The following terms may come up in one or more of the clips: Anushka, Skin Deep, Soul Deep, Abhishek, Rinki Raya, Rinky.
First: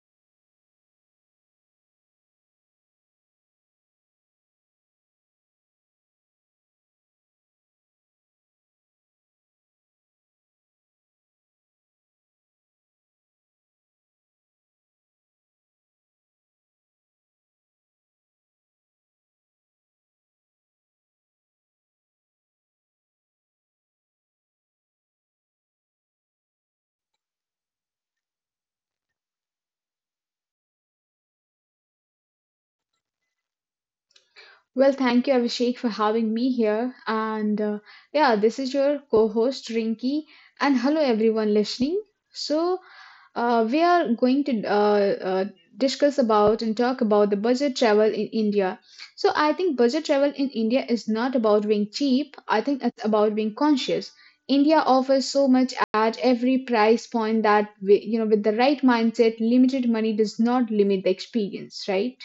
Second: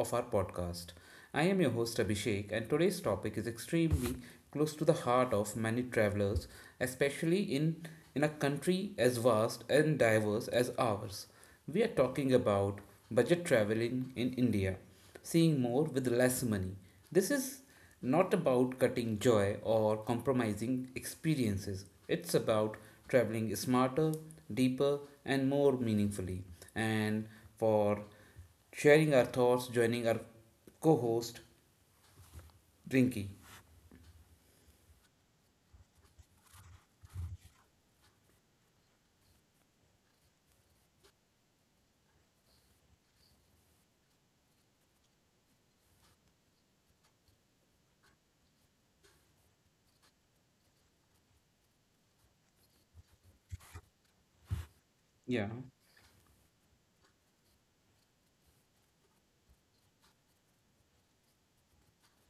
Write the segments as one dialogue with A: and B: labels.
A: of our podcast. I am your host Abhishek, and today's topic is extremely close to the heart of many travelers, especially in a country as vast and diverse as ours. We are talking about budget traveling in India, seeing more with less money. This is not about cutting joy or compromising experiences. It's about traveling smarter, deeper, and more meaningfully. And for sharing our thoughts, joining our co host, Rinky.
B: Well, thank you, Abhishek, for having me here. And yeah, this is your co host, Rinki. And hello, everyone listening. So, we are going to discuss about and talk about the budget travel in India. So I think budget travel in India is not about being cheap. I think it's about being conscious. India offers
A: Yeah.
B: so much at every price point that we, with the right mindset, limited money does not limit the experience, right?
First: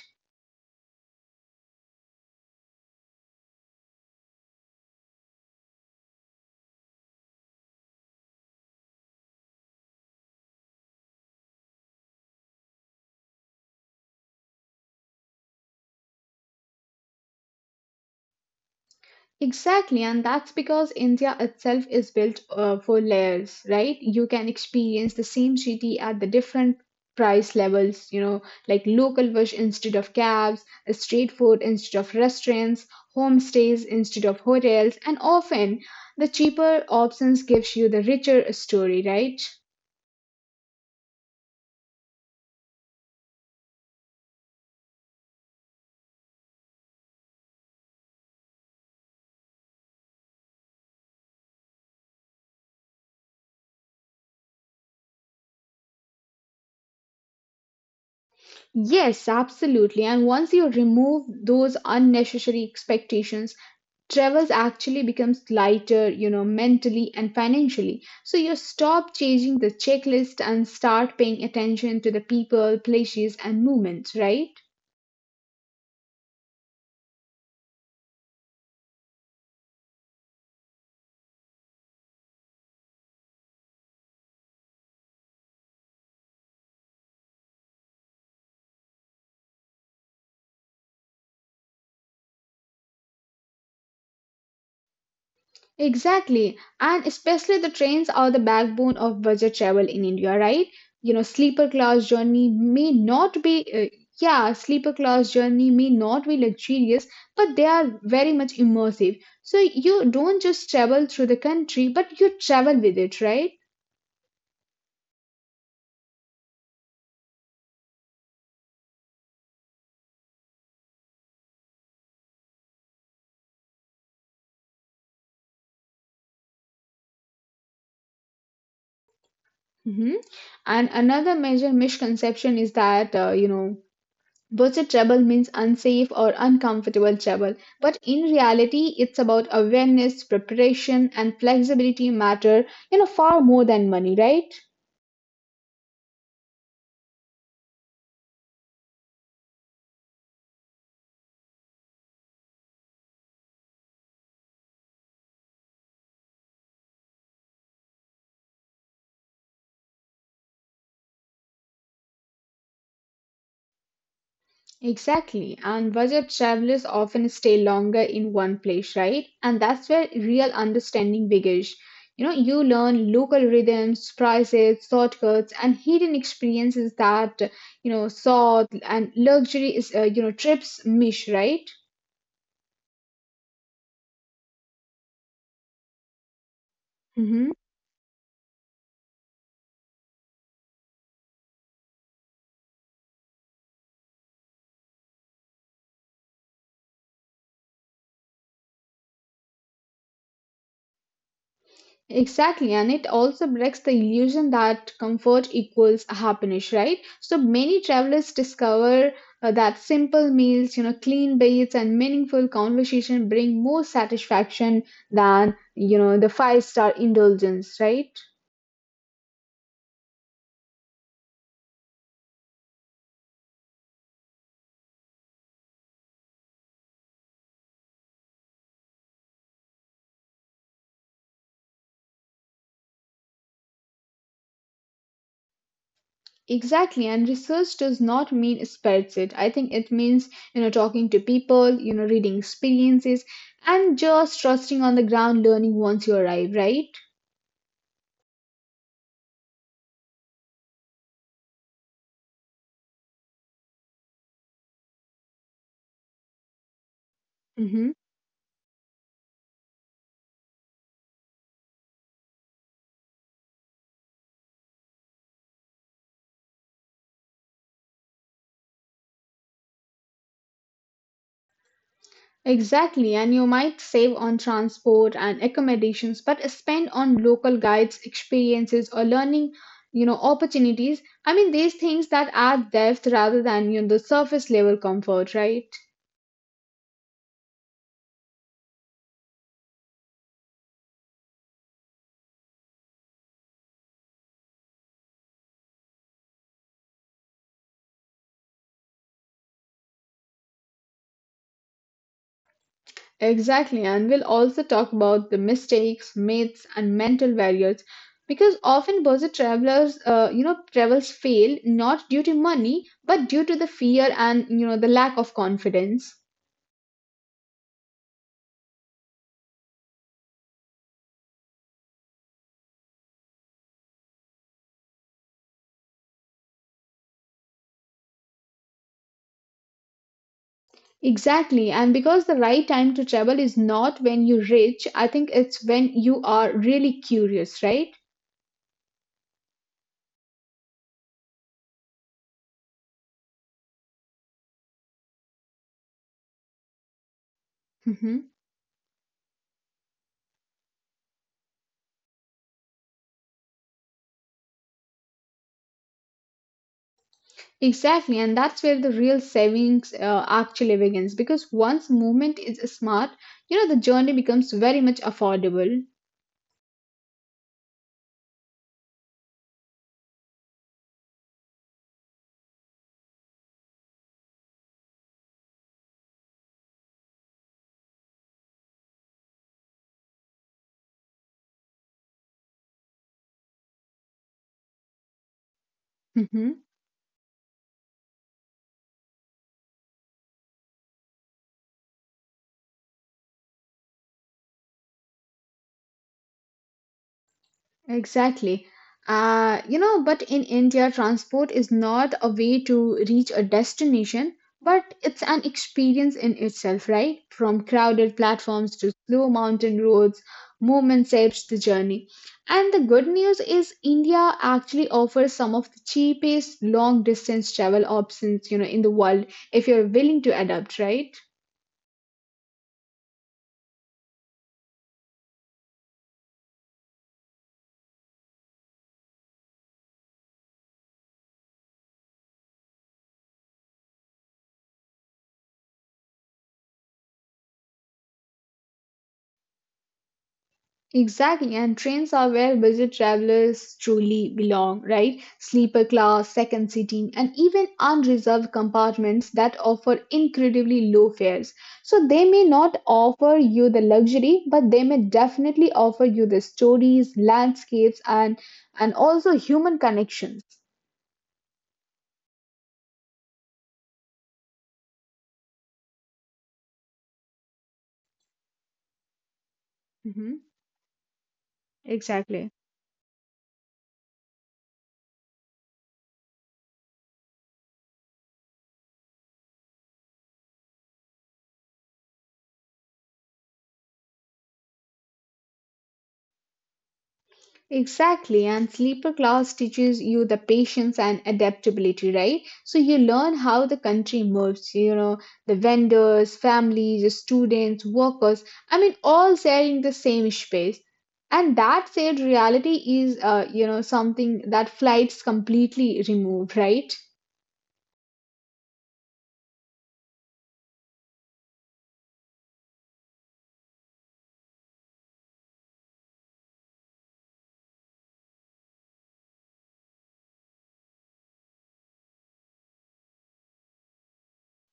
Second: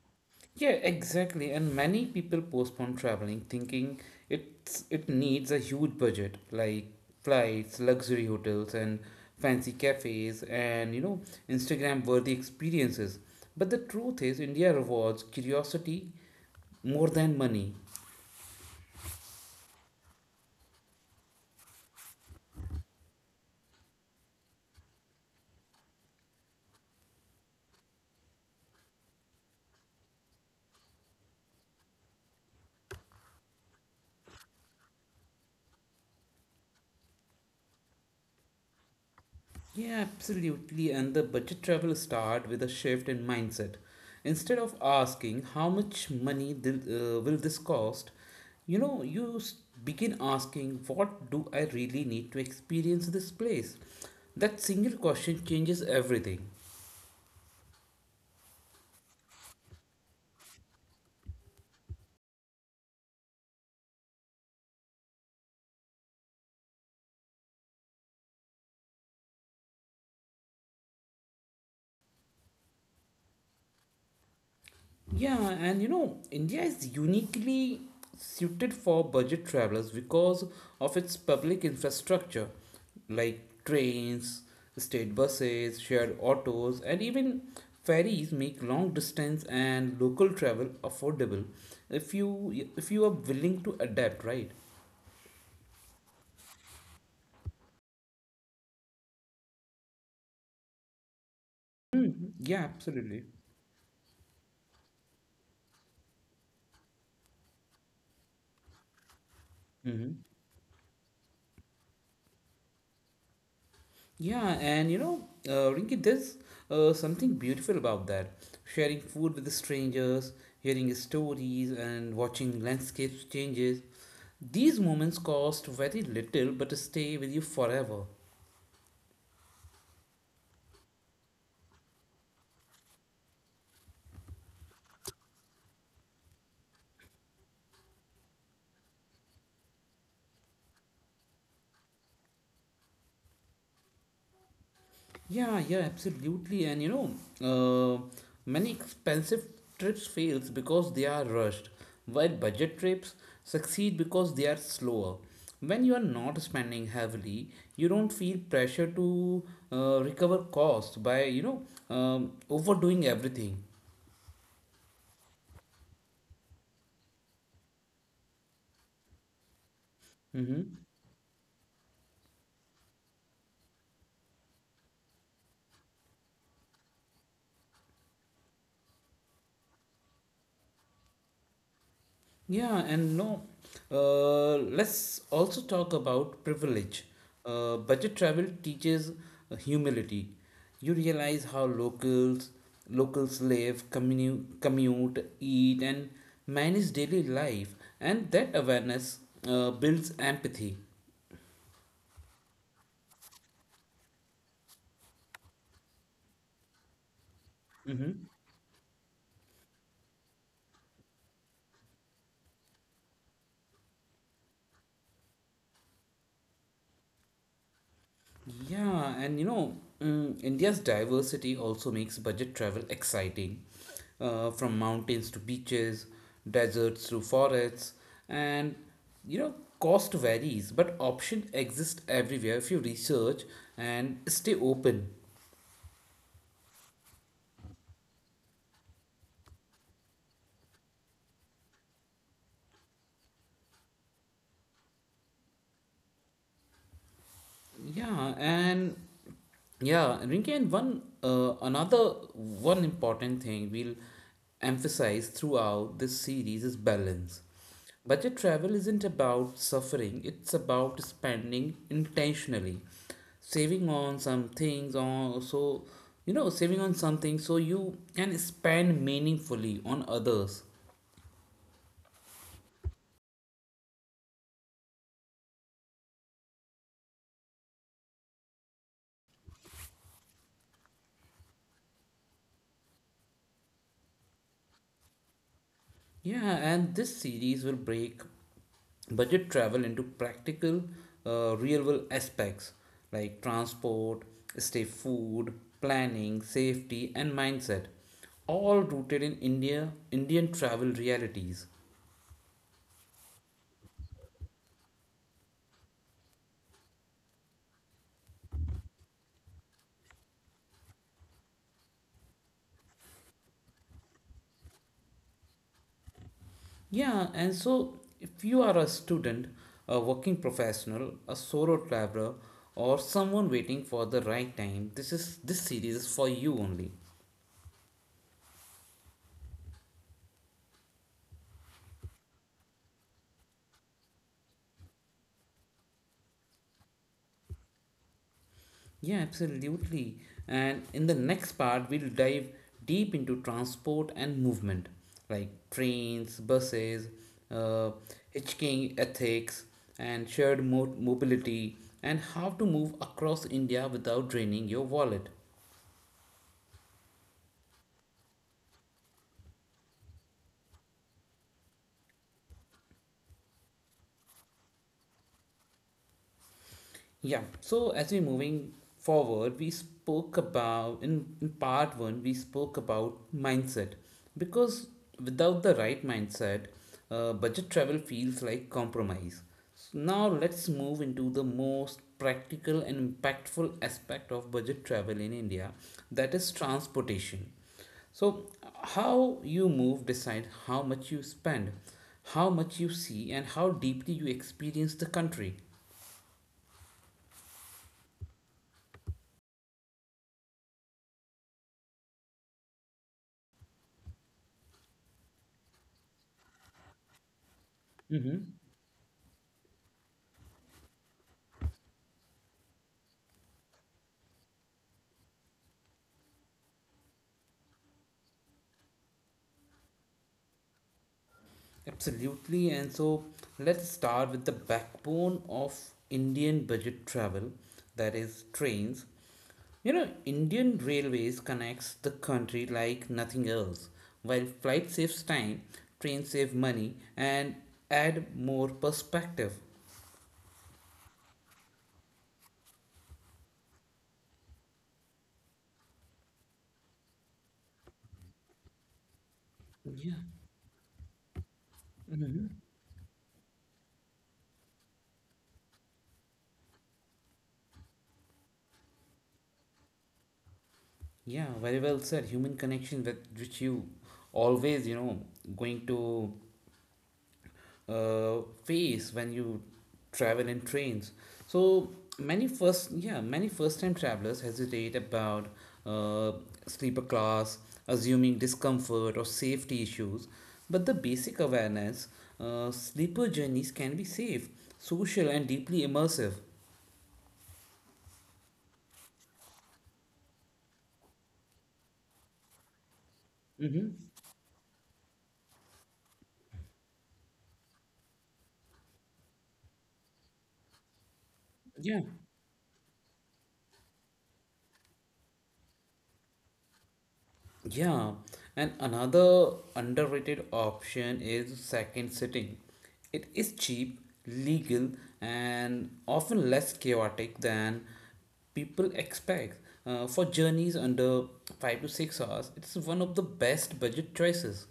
A: Yeah, exactly. And many people postpone traveling thinking it needs a huge budget like flights, luxury hotels and fancy cafes and Instagram worthy experiences. But the truth is India rewards curiosity more than money.
B: Exactly, and that's because India itself is built for layers, right? You can experience the same city at the different price levels, you know, like local bush instead of cabs, street food instead of restaurants, homestays instead of hotels, and often the cheaper options gives you the richer story, right?
A: Yeah, absolutely. And the budget travel start with a shift in mindset. Instead of asking how much money will this cost, you know, you s- begin asking what do I really need to experience this place? That single question changes everything.
B: Yes, absolutely. And once you remove those unnecessary expectations, travels actually becomes lighter, you know, mentally and financially. So you stop chasing the checklist and start paying attention to the people, places, and movements, right?
A: Yeah, and you know, India is uniquely suited for budget travelers because of its public infrastructure like trains, state buses, shared autos, and even ferries make long distance and local travel affordable if you are willing to adapt, right?
B: Exactly. And especially the trains are the backbone of budget travel in India, right? You know,
A: Yeah, absolutely.
B: sleeper class journey may not be luxurious, but they are very much immersive. So you don't just travel through the country, but you travel with it, right?
A: Yeah, and you know, Rinky, there's something beautiful about that. Sharing food with the strangers, hearing stories, and watching landscapes changes. These moments cost very little, but stay with you forever.
B: Hmm. And another major misconception is that budget travel means unsafe or uncomfortable travel. But in reality, it's about awareness, preparation, and flexibility matter, you know, far more than money, right?
A: Yeah, yeah, absolutely. And you know, uh, many expensive trips fails because they are rushed, while budget trips succeed because they are slower. When you are not spending heavily, you don't feel pressure to recover costs by overdoing everything.
B: Exactly. And budget travelers often stay longer in one place, right? And that's where real
A: Mm-hmm.
B: understanding begins. You know, you learn local rhythms, prices, shortcuts, and hidden experiences that, you know, sought and luxury is, you know, trips miss, right?
A: Yeah, and no, let's also talk about privilege.
B: Mhm.
A: Budget travel teaches humility. You realize how locals live, commute, eat, and manage daily life, and that awareness builds empathy.
B: Exactly, and it also breaks the illusion that comfort equals happiness, right? So many travelers discover that simple meals, you know, clean baths, and meaningful conversation bring more satisfaction than, you know, the five-star indulgence, right?
A: Yeah, and you know, India's diversity also makes budget travel exciting. From mountains to beaches, deserts to forests, and you know, cost varies, but options exist everywhere if you research and stay open.
B: Exactly, and research does not mean spreads it. I think it means, you know, talking to people, you know, reading experiences, and just trusting on the ground learning once you arrive, right?
A: Yeah, and Yeah, Rinki, and one another one important thing we'll emphasize throughout this series is balance.
B: Hmm.
A: Budget travel isn't about suffering, it's about spending intentionally, saving on some things or so saving on something so you can spend meaningfully on others.
B: Exactly, and you might save on transport and accommodations, but spend on local guides, experiences, or learning, you know, opportunities. I mean, these things that add depth rather than you know the surface level comfort, right?
A: Yeah, and this series will break budget travel into practical, real world aspects like transport, stay food, planning, safety, and mindset, all rooted in Indian travel realities.
B: Exactly, and we'll also talk about the mistakes, myths, and mental barriers, because often budget travelers, travels fail not due to money, but due to the fear and you know the lack of confidence.
A: Yeah, and so if you are a student, a working professional, a solo traveler, or someone waiting for the right time, this series is for you only.
B: Exactly. And because the right time to travel is not when you're rich, I think it's when you are really curious, right?
A: Yeah, absolutely. And in the next part, we'll dive deep into transport and movement, like trains, buses, uh,
B: Hmm.
A: hitchhiking ethics, and shared mobility, and how to move across India without draining your wallet.
B: Exactly. And that's where the real savings actually begins because once movement is smart, you know, the journey becomes very much affordable.
A: Yeah. So as we're moving forward, we spoke about in part one. We spoke about mindset because without the right mindset, budget travel feels like compromise. So now let's move into the most practical and impactful aspect of budget travel in India, that is
B: Hmm.
A: transportation. So, how you move decide how much you spend, how much you see, and how deeply you experience the country.
B: Exactly. But in India, transport is not a way to reach a destination, but it's an experience in itself, right? From crowded platforms to slow mountain roads, movement shapes the journey. And the good news is India actually offers some of the cheapest long distance travel options, you know, in the world if you're willing to adapt, right?
A: Absolutely, and so let's start with the backbone of Indian budget travel, that is trains. You know, Indian railways connects the country like nothing else. While flight saves time, trains save money and add more perspective.
B: Exactly, and trains are where budget travelers truly belong, right? Sleeper class, second seating, and even unreserved compartments that offer
A: Yeah,
B: incredibly low fares. So they may not offer you the luxury, but they may definitely offer you the stories, landscapes, and also human connections.
A: yeah, very well said. Human connection that which you always, you know, going to face when you travel
B: Mhm.
A: in trains. So many
B: Exactly.
A: first yeah many first time travelers hesitate about uh, sleeper class, assuming discomfort or safety issues. But the basic awareness, sleeper journeys can be safe, social, and deeply immersive.
B: Exactly, and sleeper class teaches you the patience and adaptability, right? So you learn how the
A: Mm-hmm.
B: country moves, you know, the vendors, families, students, workers, I mean, all sharing the same space. And that
A: Yeah.
B: said, reality is, uh, you know, something that flights completely remove, right?
A: Yeah, and another underrated option is second sitting. It is cheap, legal, and often less chaotic than people expect. For journeys under 5 to 6 hours, it's one of the best budget choices.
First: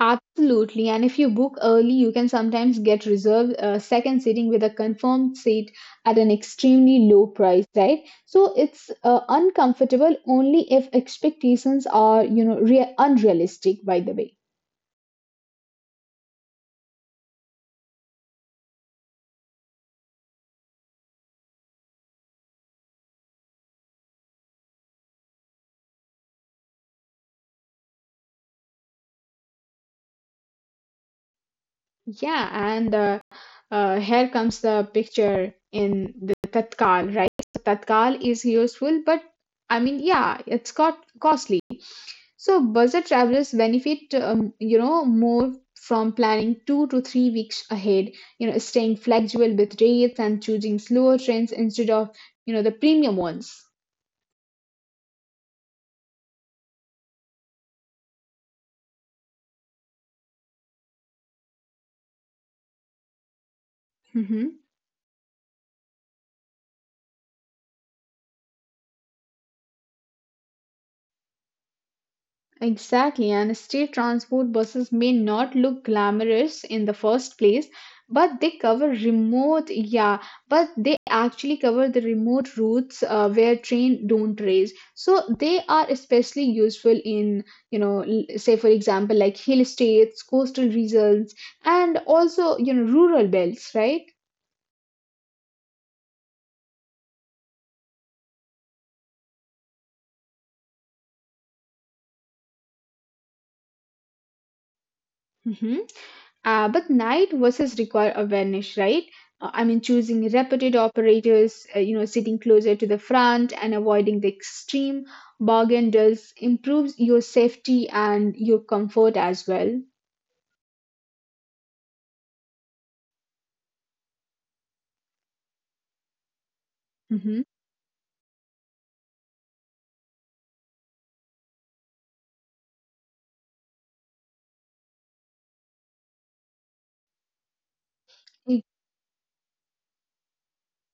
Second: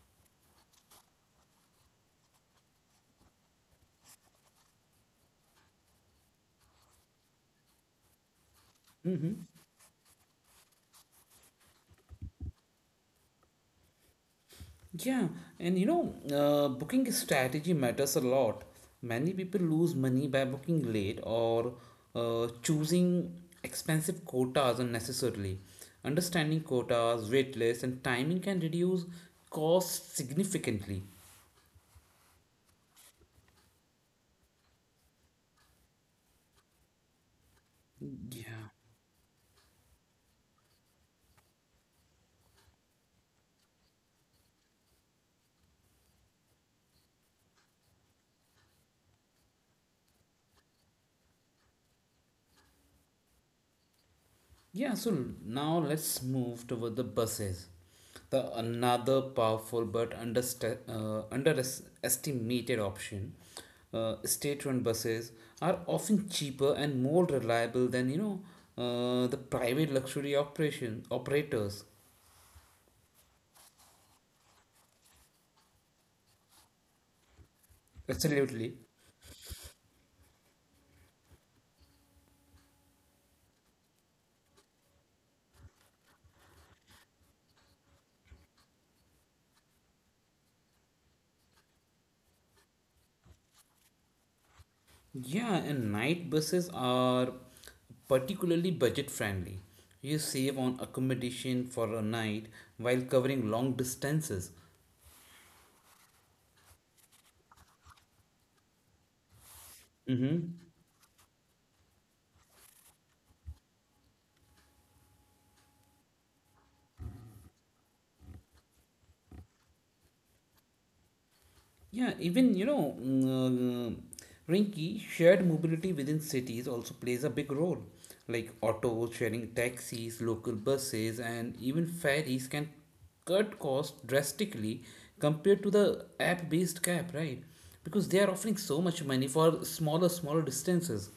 B: Absolutely. And if you book early, you can sometimes get reserved second sitting with a confirmed seat at an extremely low price, right? So it's uncomfortable only if expectations are, you know, rea- unrealistic, by the way.
A: Yeah, and you know, booking strategy matters a lot. Many people lose money by booking late or choosing expensive quotas unnecessarily. Understanding quotas, wait lists, and timing can reduce costs significantly.
B: Yeah, and Here comes the picture in the tatkal, right? So tatkal is
A: Yeah.
B: useful, but it's got costly. So budget travelers benefit more from planning 2 to 3 weeks ahead. You know, staying flexible with rates and choosing slower trains instead of you know the premium ones.
A: Yeah, so now let's move toward the buses, the another powerful but underestimated option. State-run
B: Mm-hmm.
A: buses are often cheaper and more reliable than the private luxury operation operators.
B: Exactly, and state transport buses may not look glamorous in the first place, but they
A: Absolutely.
B: actually cover the remote routes where train don't race. So they are especially useful in, you know, l- say for example, like hill states, coastal regions, and also, you know, rural belts, right?
A: Yeah, and night buses are particularly budget friendly. You save on accommodation for a night while covering long distances.
B: But night versus require awareness, right? I mean, choosing
A: Mm-hmm.
B: repeated operators, you know, sitting closer to the front and avoiding the extreme bargain does improves your safety and your comfort as well.
A: Yeah, even you know, Rinky, shared mobility within cities also plays a big
B: Hmm.
A: role. Like autos, sharing taxis, local buses, and even ferries can cut costs drastically compared to the app-based cab, right? Because they are offering so
B: E-
A: much money for smaller distances.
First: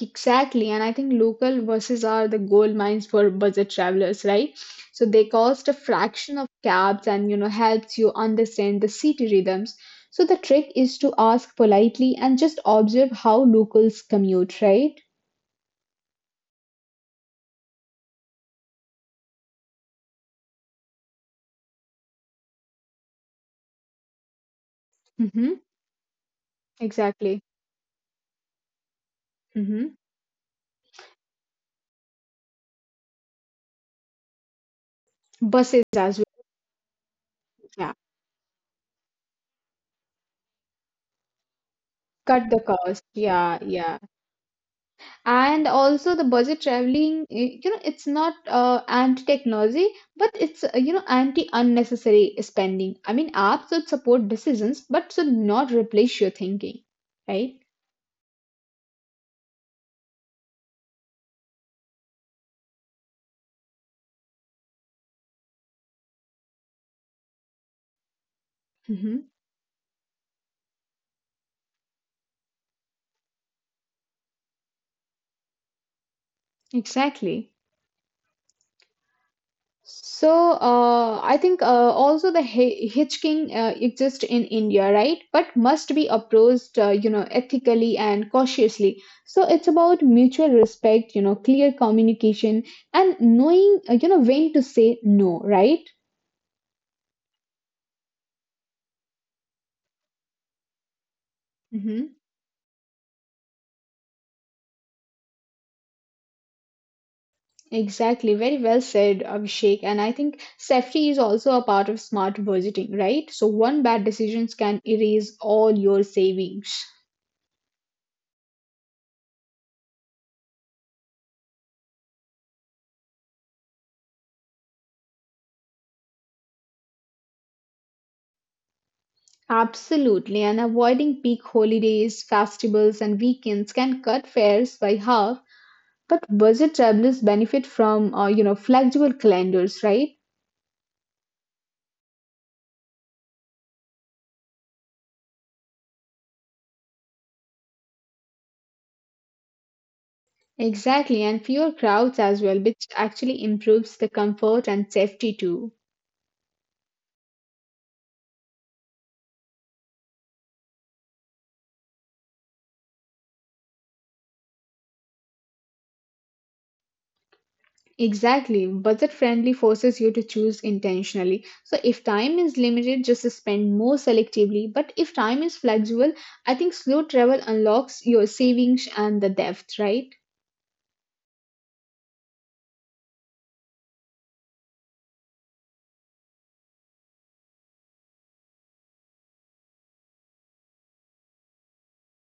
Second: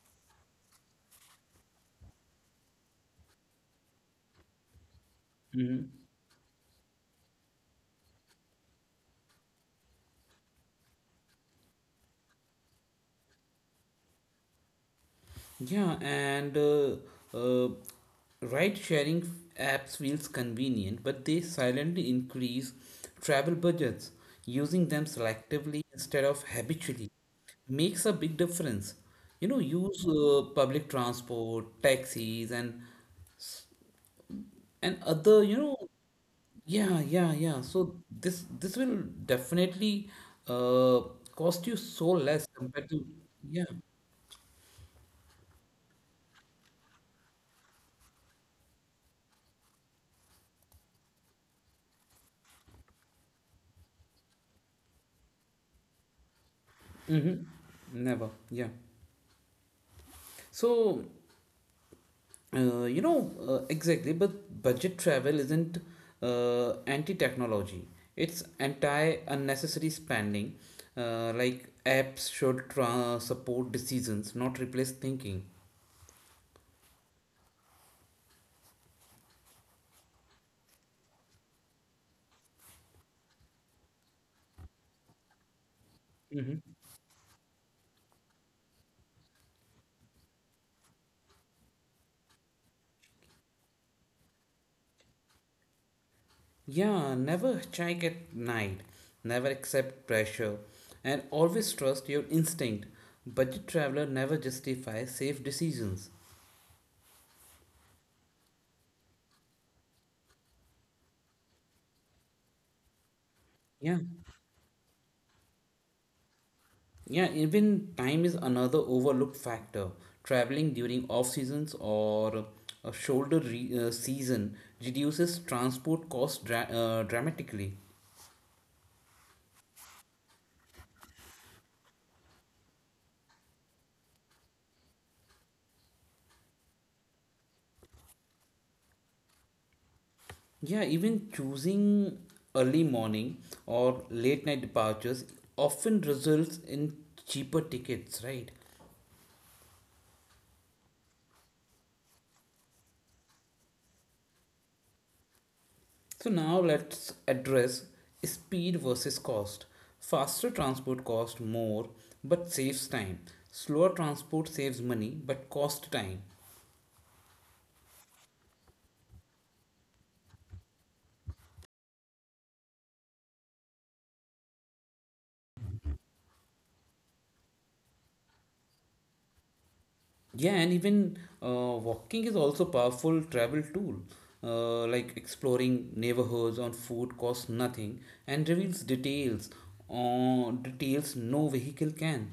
B: Exactly, and I think local buses are the gold mines for budget travelers, right? So they cost a fraction of cabs and you know helps you understand the city rhythms. So the trick is to ask politely and just observe how locals commute, right?
A: Yeah, and uh, ride sharing apps feels convenient, but they silently increase travel budgets. Using them
B: Mm-hmm.
A: selectively instead of habitually
B: Exactly.
A: makes a big difference. You know,
B: Mm-hmm.
A: use public transport, taxis, and other, you know,
B: Buses as well.
A: yeah, yeah, yeah.
B: Yeah.
A: So this will definitely uh, cost you so less
B: Cut the
A: compared to
B: cost.
A: yeah,
B: Yeah, yeah. And also the budget traveling, it's not anti-technology, but it's anti-unnecessary spending. I mean, apps should support decisions, but should not replace your thinking, right?
A: never, yeah. So Uh, you know, exactly, but budget travel isn't anti-technology. It's
B: Mm-hmm.
A: anti-unnecessary spending. Like apps should support decisions, not replace thinking.
B: Exactly. So I think also the hitchhiking exists in India, right? But must be approached,
A: Hmm.
B: uh, you know, ethically and cautiously. So it's about mutual respect, you know, clear communication, and knowing when to say no, right?
A: Yeah, never hitchhike at night, never accept pressure, and always
B: Hmm.
A: trust your instinct. Budget traveler never justifies safe decisions.
B: Exactly. Very well said, Abhishek. And I think safety is also a part of smart budgeting, right? So one bad
A: Yeah.
B: decisions can erase all your savings.
A: Yeah, even time is another overlooked factor. Traveling during off seasons or a season reduces transport costs dramatically.
B: Absolutely, and avoiding peak holidays, festivals, and weekends can cut fares by half. But budget travelers benefit from, you know, flexible calendars, right?
A: Yeah, even choosing early morning or late night departures often results in cheaper tickets, right?
B: Exactly, and fewer crowds as well, which actually improves the comfort and safety too.
A: So now let's address speed versus cost. Faster transport costs more but saves time. Slower transport saves money but costs time.
B: Exactly, budget friendly forces you to choose intentionally. So if time is limited, just spend more selectively. But if time is flexible, I think slow travel unlocks your savings and the depth, right?
A: Yeah, and even walking is also powerful travel tool. Like exploring neighborhoods on foot costs nothing and reveals details no vehicle can.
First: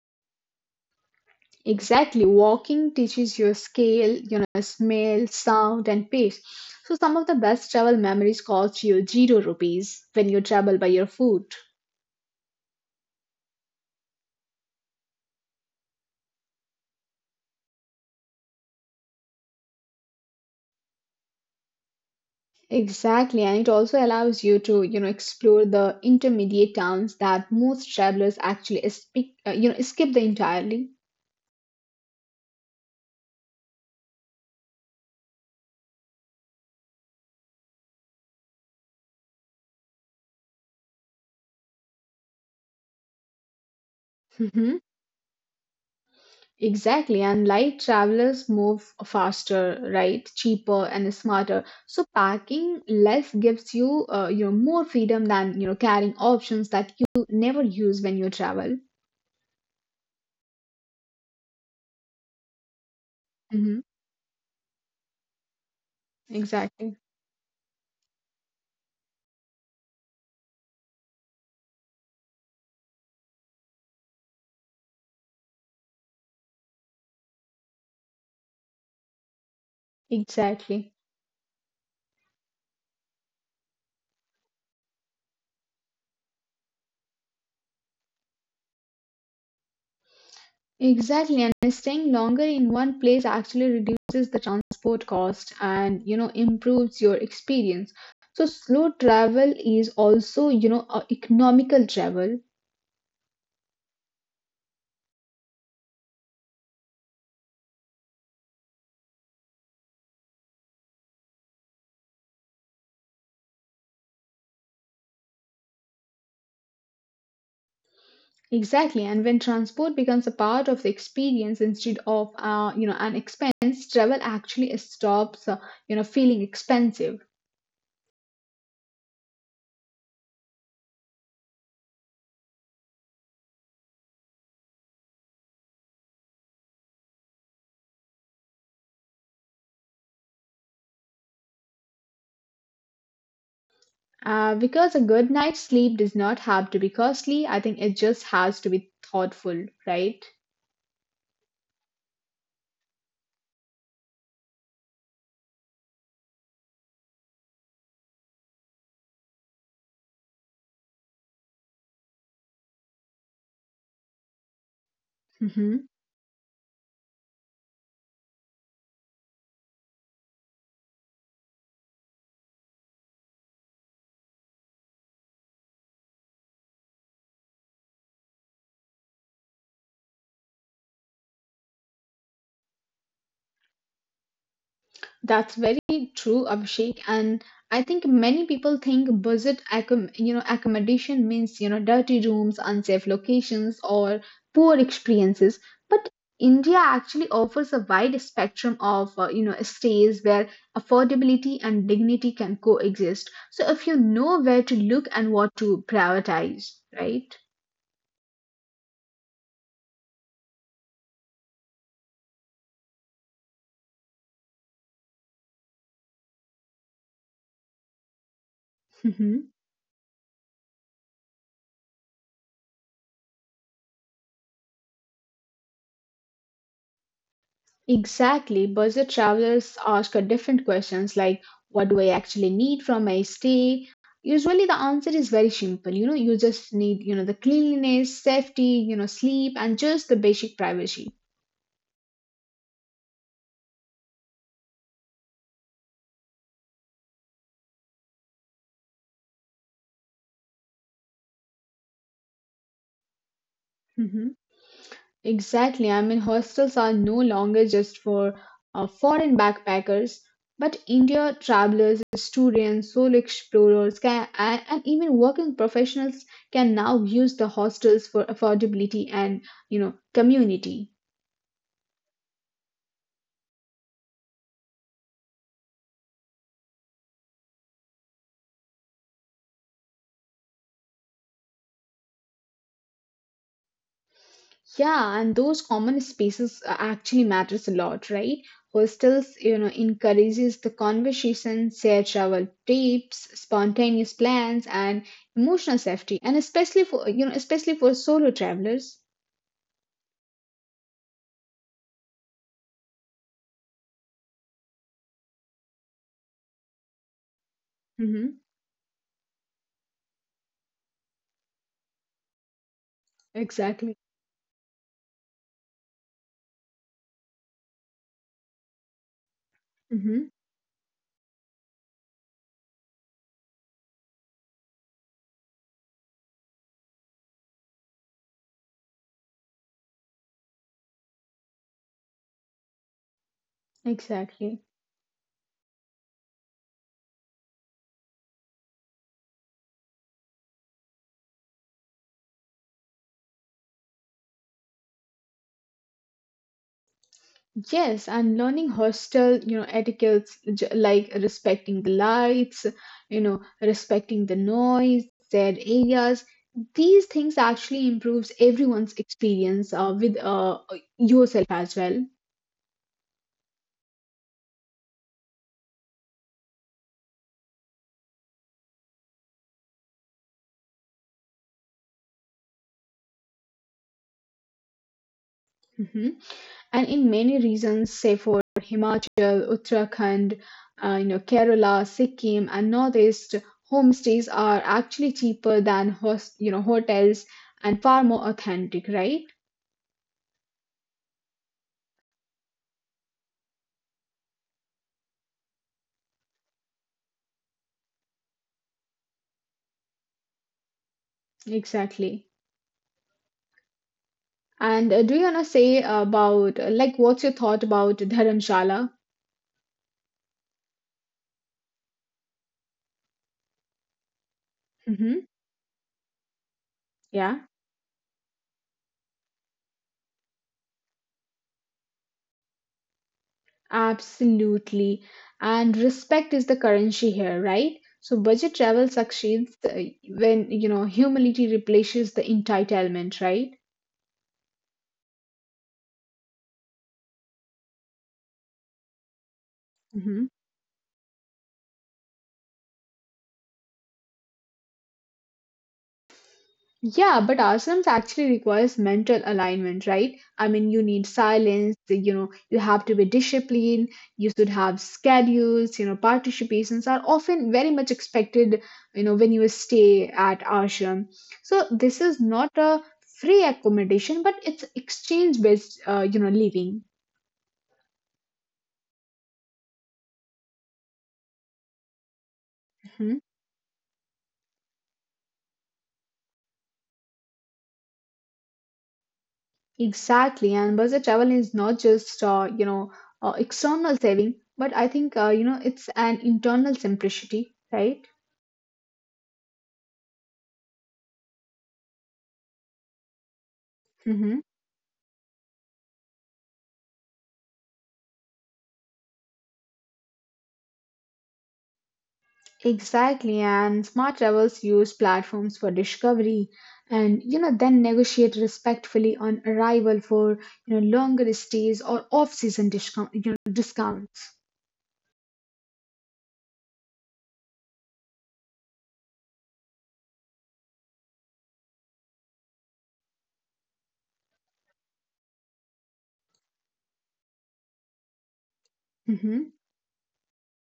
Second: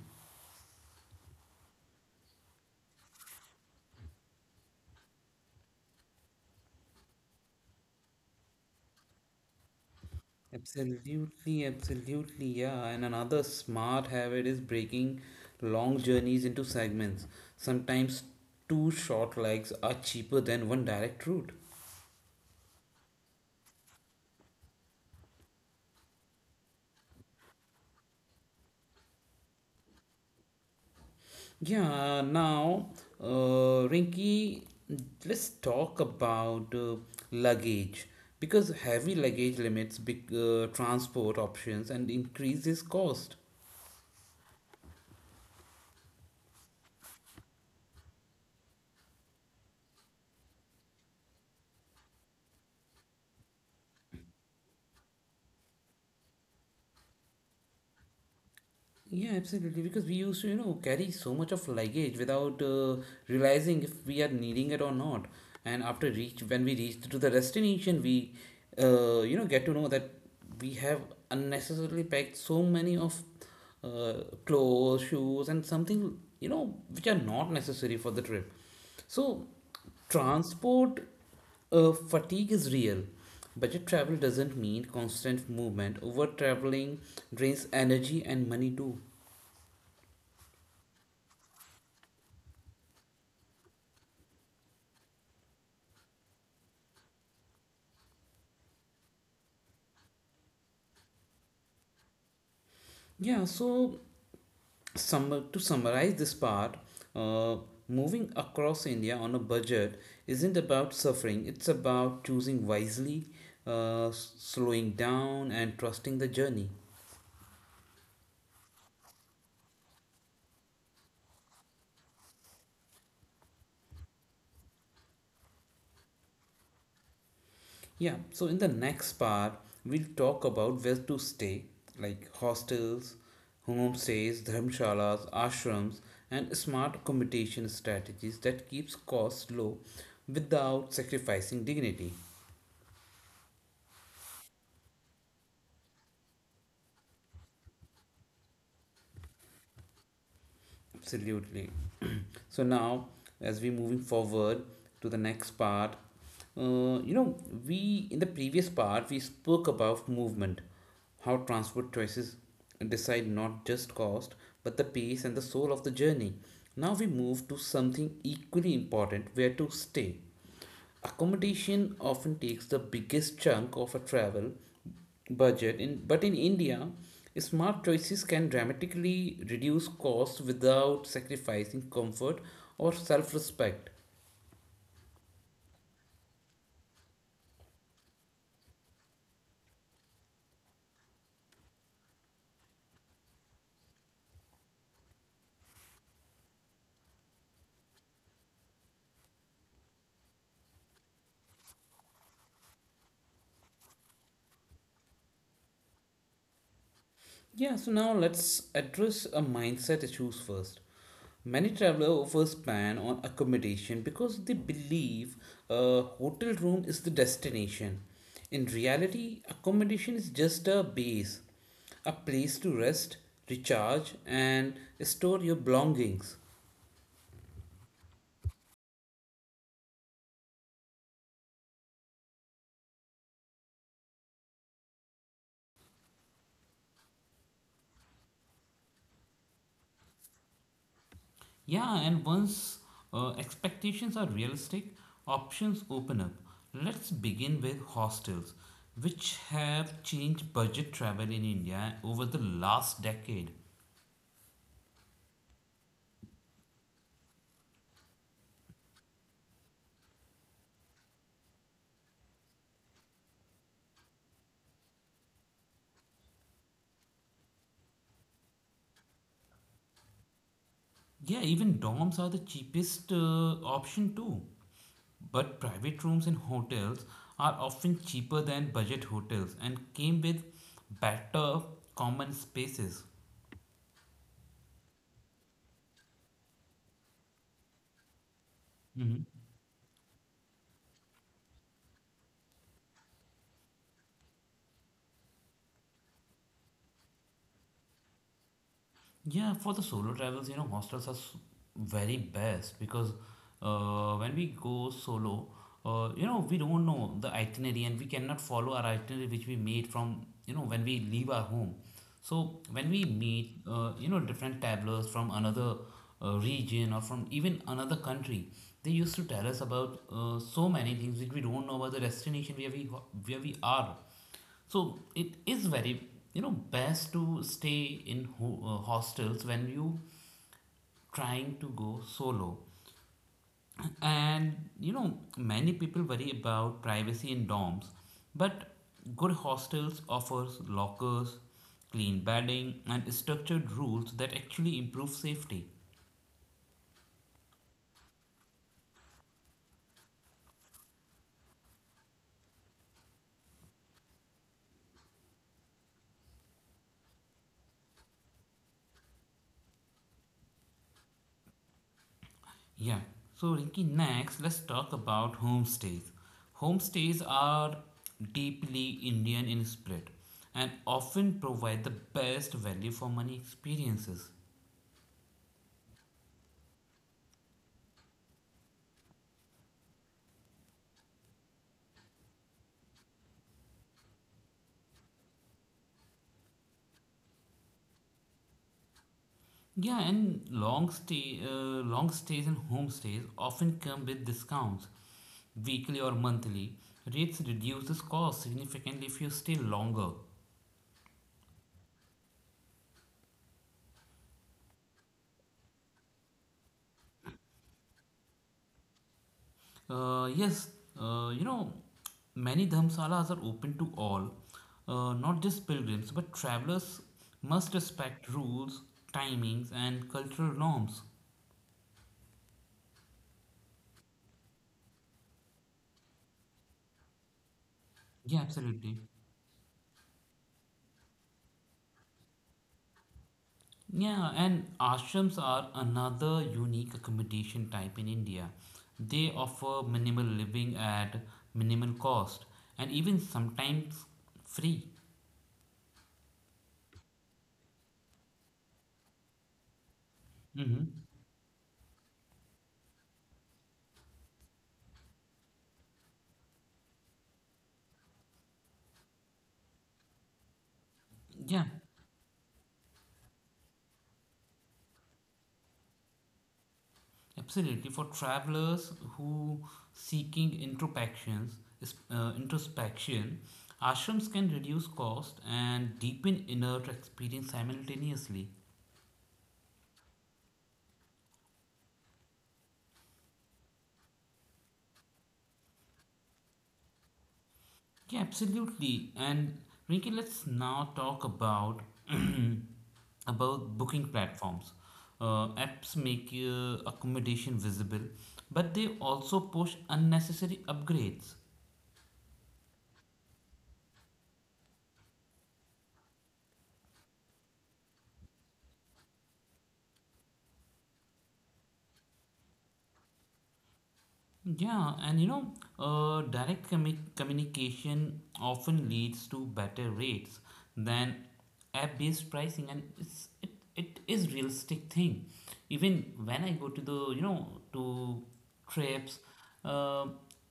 B: Exactly. Walking teaches you scale, you know, smell, sound, and pace. So some of the best travel memories cost you zero rupees when you travel by your foot.
A: Absolutely, absolutely, yeah. And another smart habit is breaking long journeys into segments. Sometimes two short legs are cheaper than one direct route.
B: Exactly, and it also allows you to, you know, explore the intermediate towns that most travelers actually skip, skip the entirely.
A: Yeah, now, Rinky, let's talk about luggage because heavy luggage limits big transport options and increases cost.
B: Exactly, and light travelers move faster, right? Cheaper and smarter. So packing less gives you, you know, more freedom than you know carrying options that you never use when you travel.
A: Yeah, absolutely. Because we used to, you know, carry so much of luggage without
B: Hmm.
A: realizing if we are needing it or not. And when
B: Exactly,
A: we reach to the destination, you know, get to know that we have unnecessarily packed so many of uh, clothes, shoes, and something, you know, which are not necessary for the trip. So,
B: exactly,
A: transport fatigue is real. Budget travel doesn't mean constant movement. Over traveling drains energy and money too.
B: exactly. And staying longer in one place actually reduces the transport cost and you know improves your experience. So slow travel is also you know economical travel.
A: Yeah, so to summarize this part, uh, moving across India on a budget isn't about suffering, it's about choosing wisely, slowing down, and trusting the journey.
B: Exactly, and when transport becomes a part of the experience instead of an expense, travel actually stops you know feeling expensive.
A: Yeah, so in the next part, we'll talk about where to stay, like hostels, homestays, dharmshalas, ashrams, and smart accommodation strategies that keeps costs low without sacrificing dignity.
B: Because a good night's sleep does not have to be costly. I think it just has to be thoughtful, right?
A: Absolutely. So now as we're moving forward to the next part, uh, you know we in the previous part, we spoke about movement, how transport choices decide not just cost but the pace and the
B: Hmm.
A: soul of the journey. Now we move to something equally important: where to stay. Accommodation often takes the biggest chunk of a travel budget, but in India, smart choices can dramatically reduce costs without sacrificing comfort or self respect.
B: That's very true, Abhishek. And I think many people think budget accommodation means you know dirty rooms, unsafe locations, or poor experiences. But India actually offers a wide spectrum of stays where affordability and dignity can coexist. So if you know where to look and what to prioritize, right?
A: Yeah, so now let's address a mindset issues first. Many travelers offers ban on accommodation because they believe a hotel room is the destination. In reality, accommodation is just a base, a place to rest, recharge, and store your belongings.
B: Exactly. Budget travelers ask a different questions like what do I actually need from my stay? Usually the answer is very simple. You know, you just need, you know, the cleanliness, safety, you know, sleep and just the basic privacy.
A: Yeah, and once expectations are realistic, options open up. Let's begin with hostels, which have changed budget travel in India over the last decade.
B: Mhm. Exactly. I mean, hostels are no longer just for foreign backpackers, but India travelers, students, solo explorers, and even working professionals can now use the hostels for affordability and you know community.
A: Yeah, even dorms are the cheapest option too. But private rooms in hotels are often cheaper than budget hotels and came with better common spaces.
B: Yeah, and those common spaces actually matters a lot, right? Hostels, you know, encourages the conversation, shared travel tips, spontaneous plans, and emotional safety, and especially for you know, especially for solo travelers.
A: Yeah, for the solo travels, you know, hostels are very best because when we go solo, you know, we don't know the itinerary and we
B: Mm-hmm.
A: cannot follow our itinerary which we made from, you know, when we leave our home. So when we meet,
B: Exactly.
A: you know, different travelers from another region or from even another country, they used to tell us about
B: Mm-hmm.
A: so many things which we don't know about the destination where we are. So it is very, you know, best to stay in hostels when you trying to go solo.
B: Exactly.
A: And you know, many people worry about privacy in dorms, but good hostels offers lockers, clean bedding, and structured rules that actually improve safety.
B: Yes, and learning hostel, you know, etiquettes j- like respecting the lights, you know, respecting the noise, their areas. These things actually improves everyone's experience with yourself as well.
A: Yeah. So, Rinki, next let's talk about homestays. Homestays are deeply Indian in spirit and often provide the best value for money experiences.
B: Mhm. And in many reasons, say for Himachal, Uttarakhand, you know, Kerala, Sikkim, and Northeast, homestays are actually cheaper than host, you know, hotels and far more authentic, right?
A: Yeah, and long stays and homestays often come with discounts, weekly or monthly. Rates reduces cost significantly if you stay longer.
B: Exactly. And do you wanna say about like what's your thought about dharamshala?
A: Yes, uh, you know, many dhamsalas are open to all,
B: Hmm.
A: not just pilgrims, but travelers
B: Yeah,
A: must respect rules, timings, and cultural norms.
B: absolutely. And respect is the currency here, right? So budget
A: Yeah,
B: travel
A: absolutely.
B: succeeds uh, when you know humility replaces the entitlement, right?
A: Yeah, and ashrams are another unique accommodation type in India. They offer
B: Hmm.
A: minimal living at minimal cost and even sometimes free.
B: Yeah, but ashrams actually requires mental alignment, right? I mean, you need
A: Mm-hmm.
B: silence, you know, you have to be disciplined, you should have schedules, you know, participations are often very much expected, you know, when you stay at ashram. So
A: Yeah,
B: this is not a free accommodation, but it's exchange-based, you know, living.
A: absolutely. For travelers who seeking introspections,
B: Mhm.
A: introspection, ashrams can reduce cost and deepen inner experience simultaneously.
B: Exactly, and budget travel is not just, you know, external saving, but I think, you know, it's an internal simplicity, right?
A: Yeah, absolutely. And Rinki, let's now talk about about booking
B: Mhm.
A: platforms. Apps make accommodation visible, but they also push unnecessary upgrades.
B: Exactly, and smart travels use platforms for discovery and you know then negotiate respectfully on arrival for you know longer stays or off-season discounts.
A: Yeah, and you know, direct communication often leads to better rates than app-based pricing, and it is realistic thing. Even when I go to the you know to trips,
B: Mm-hmm,
A: uh,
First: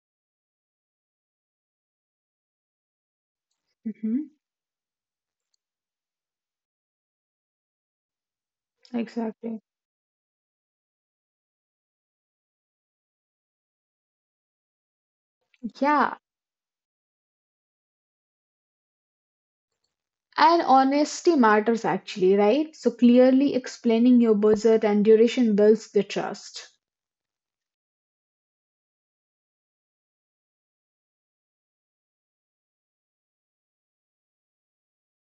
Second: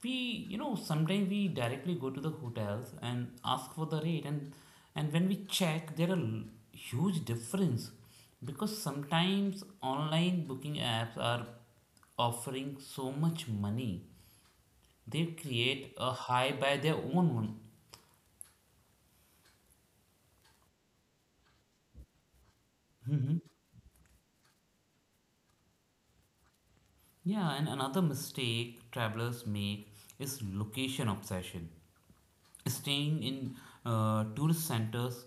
A: we you know sometimes we directly go to the hotels and ask for the
B: mm-hmm.
A: rate, and when we check, there are huge difference because
B: Exactly.
A: sometimes online booking apps are offering so much money, they create a
B: Yeah,
A: high by their own one.
B: and honesty matters actually, right? So clearly explaining your budget and duration builds the trust.
A: Yeah, and another mistake travelers make is location obsession. Staying in tourist centers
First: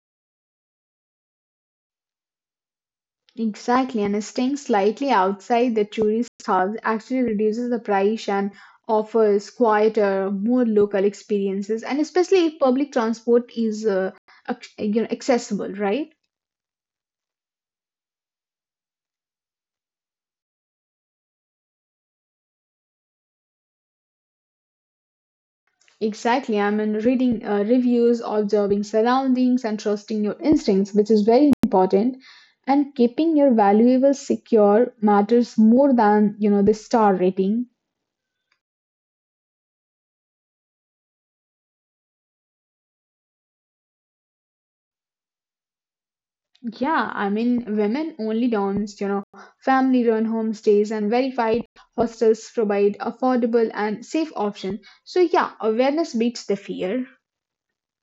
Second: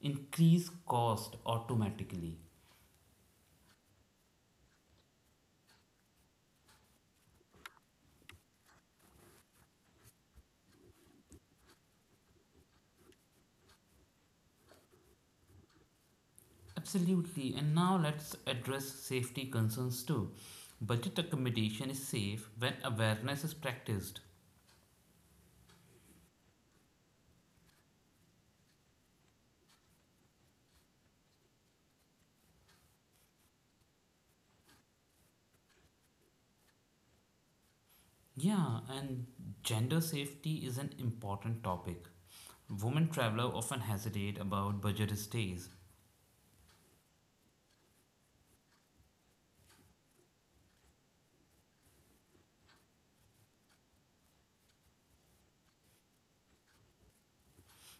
A: increase cost automatically.
B: Exactly, and staying slightly outside the tourist hubs actually reduces the price and offers quieter, more local experiences, and especially if public transport is you know, accessible, right?
A: Absolutely, and now let's address safety concerns too. Budget accommodation is safe when awareness is practiced.
B: Exactly. I mean, reading reviews, observing surroundings, and trusting your instincts, which is very important. And keeping your valuables secure matters more than you know the star rating.
A: Yeah, and gender safety is an important topic. Women traveler often hesitate about budget stays.
B: Yeah, I mean, women only dorms, you know, family run homestays and verified hostels provide affordable and safe option. So yeah, awareness beats the fear.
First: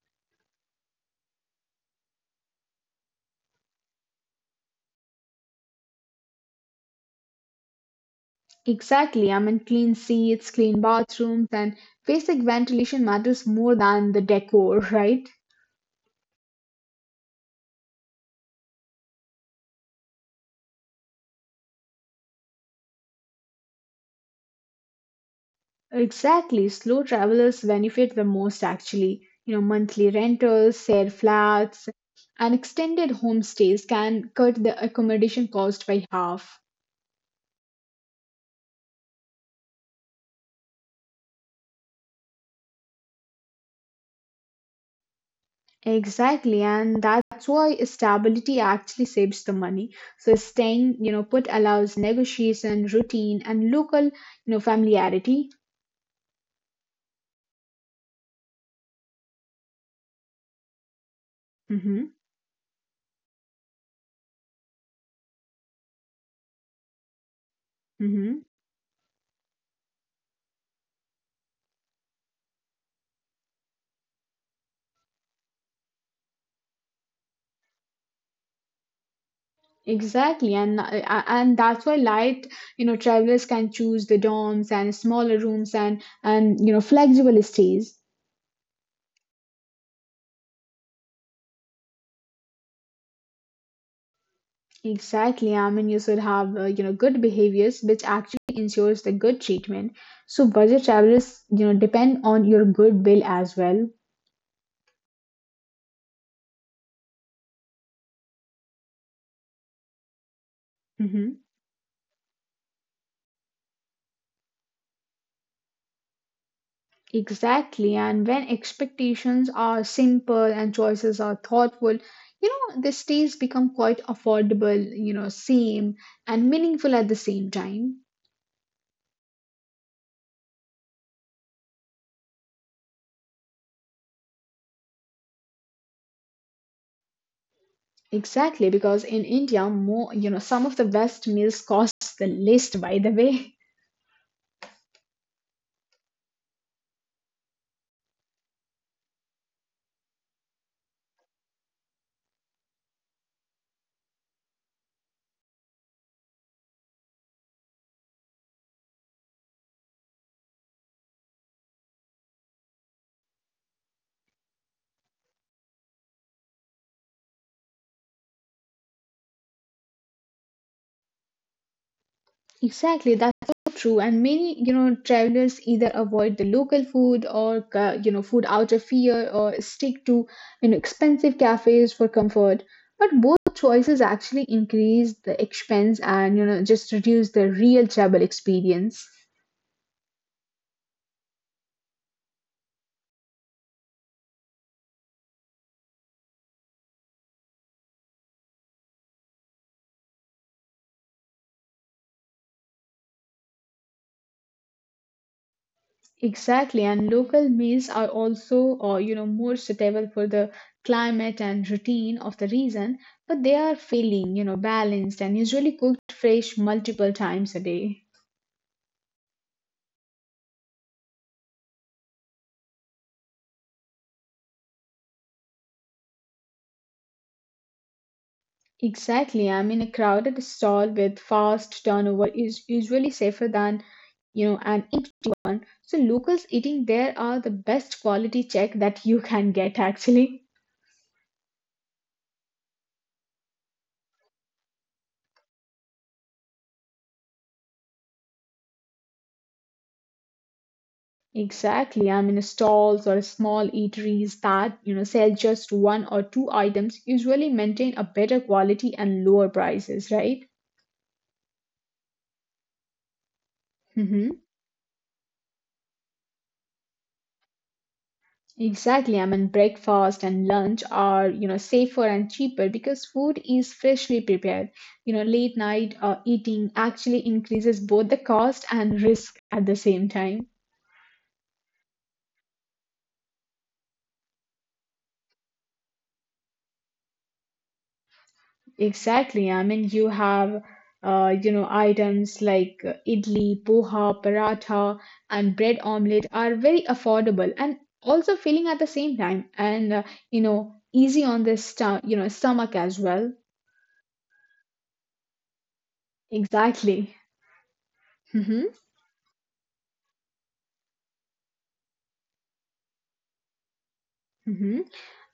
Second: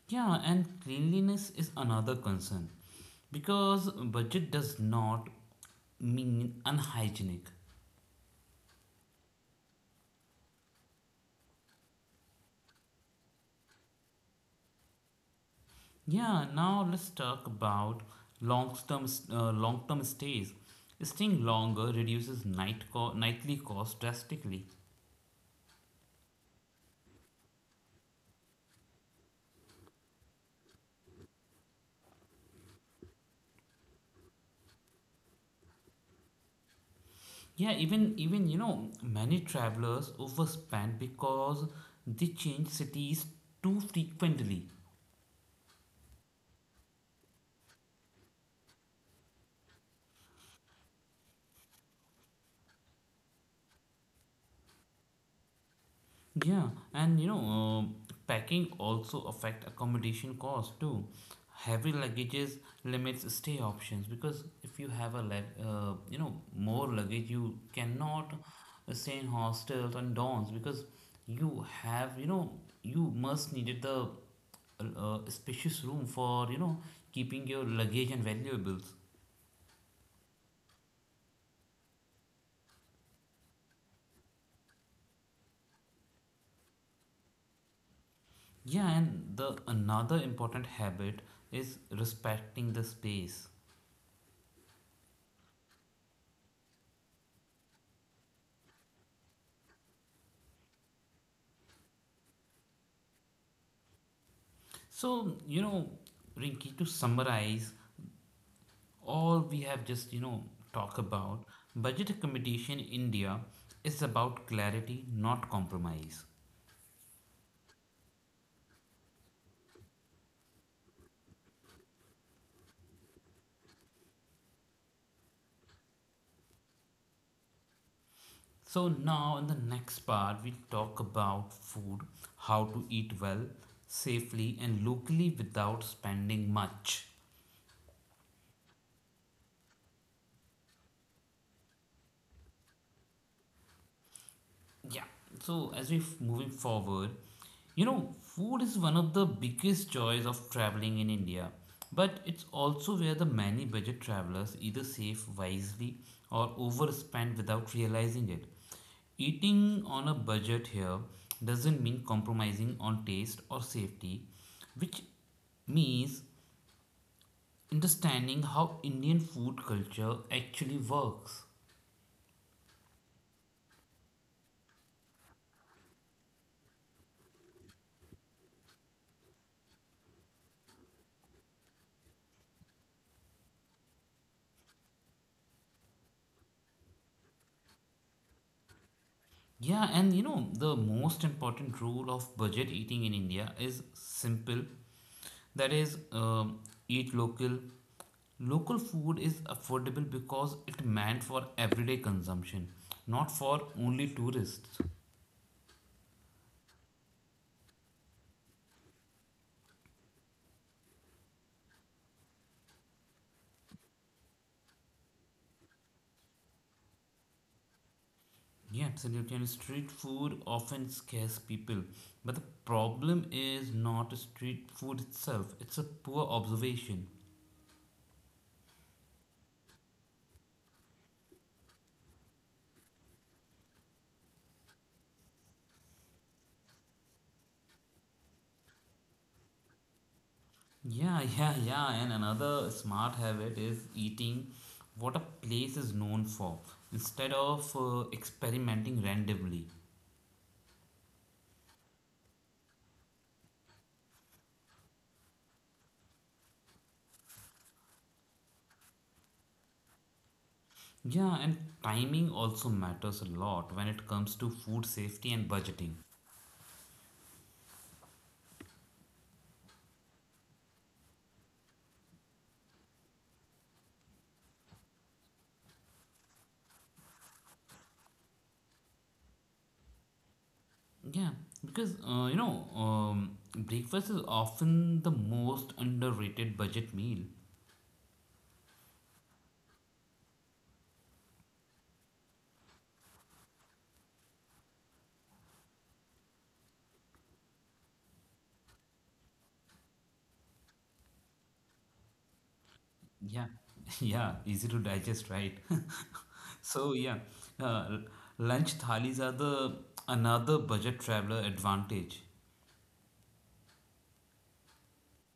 A: Yeah, and cleanliness is another concern because budget does not mean unhygienic.
B: Exactly. I mean, clean seats, clean bathrooms, and basic ventilation matters more than the decor, right?
A: Yeah, now let's talk about long-term long-term stays. Staying longer reduces nightly cost drastically.
B: Exactly. Slow travelers benefit the most actually. You know, monthly rentals, share flats, and extended homestays can cut the accommodation cost by half.
A: Yeah, even you know many travelers overspend because they change cities too frequently.
B: Exactly, and that's why stability actually saves the money. So staying, you know, put allows negotiation, routine, and local, you know, familiarity.
A: Yeah, and you know, packing also affect accommodation cost too. Heavy
B: Mm-hmm,
A: luggages limits stay options because if you have a you know more luggage, you cannot
B: mm-hmm.
A: stay in hostels and dorms because you have you know you must needed the spacious room for you know keeping your luggage and valuables.
B: Exactly, and that's why light, you know, travelers can choose the dorms and smaller rooms and you know flexible stays.
A: Yeah, and the another important habit is respecting the space.
B: Exactly, I mean, you should have you know good behaviors, which actually ensures the good treatment. So budget travelers, you know, depend on your good bill as well.
A: So, you know, Rinki, to summarize all we have just, you know, talk about,
B: Mm-hmm.
A: budget accommodation in India is about clarity, not compromise.
B: Exactly, and when expectations are simple and choices are thoughtful, you know, the stays become quite affordable, you know, same and meaningful at the same time.
A: So now in the next part we'll talk about food, how to eat well, safely and locally without spending much.
B: Exactly, because in India, more, you know, some of the best meals cost the least, by the way.
A: Yeah. So as we're moving forward, you know, food is one of the biggest joys of traveling in India, but it's also where the many budget travelers either save wisely or overspend without realizing it. Eating on a budget here doesn't mean compromising on taste or safety, which means understanding how Indian food culture actually works.
B: Exactly, that's so true. And many, you know, travelers either avoid the local food or, you know, food out of fear or stick to, you know, expensive cafes for comfort. But both choices actually increase the expense and, you know, just reduce the real travel experience.
A: Yeah, and you know, the most important rule of budget eating in India is simple. That is, eat local. Local food is affordable because it meant for everyday consumption, not for only tourists.
B: Exactly, and local meals are also, you know, more suitable for the climate and routine of the region, but they are filling, you know, balanced and usually cooked fresh multiple times a day.
A: Yeah, absolutely. And street food often scares people. But the problem is not street food itself, it's a poor observation.
B: Exactly, I mean, a crowded stall with fast turnover is usually safer than, you know, an eat. So locals eating there are the best quality check that you can get actually.
A: Yeah, yeah, yeah. And another smart habit is eating what a place is known for instead of experimenting randomly.
B: Exactly. I mean, stalls or small eateries that, you know, sell just one or two items usually maintain a better quality and lower prices, right?
A: Yeah, and timing also matters a lot when it comes
B: Hmm.
A: to food safety and budgeting.
B: Exactly. I mean, breakfast and lunch are, you know, safer and cheaper because food is freshly prepared. You know, late night eating actually increases both the cost and risk at the same time.
A: Yeah, because breakfast is often the most underrated budget meal.
B: Exactly. I mean, you have, you know, items like idli, poha, paratha, and bread omelette are very affordable and also filling at the same time, and you know, easy on the you know, stomach as well.
A: Yeah, yeah, easy to digest, right? So
B: Exactly.
A: yeah, uh,
B: Mm-hmm.
A: lunch thalis are the another budget traveler advantage.
B: Mm-hmm.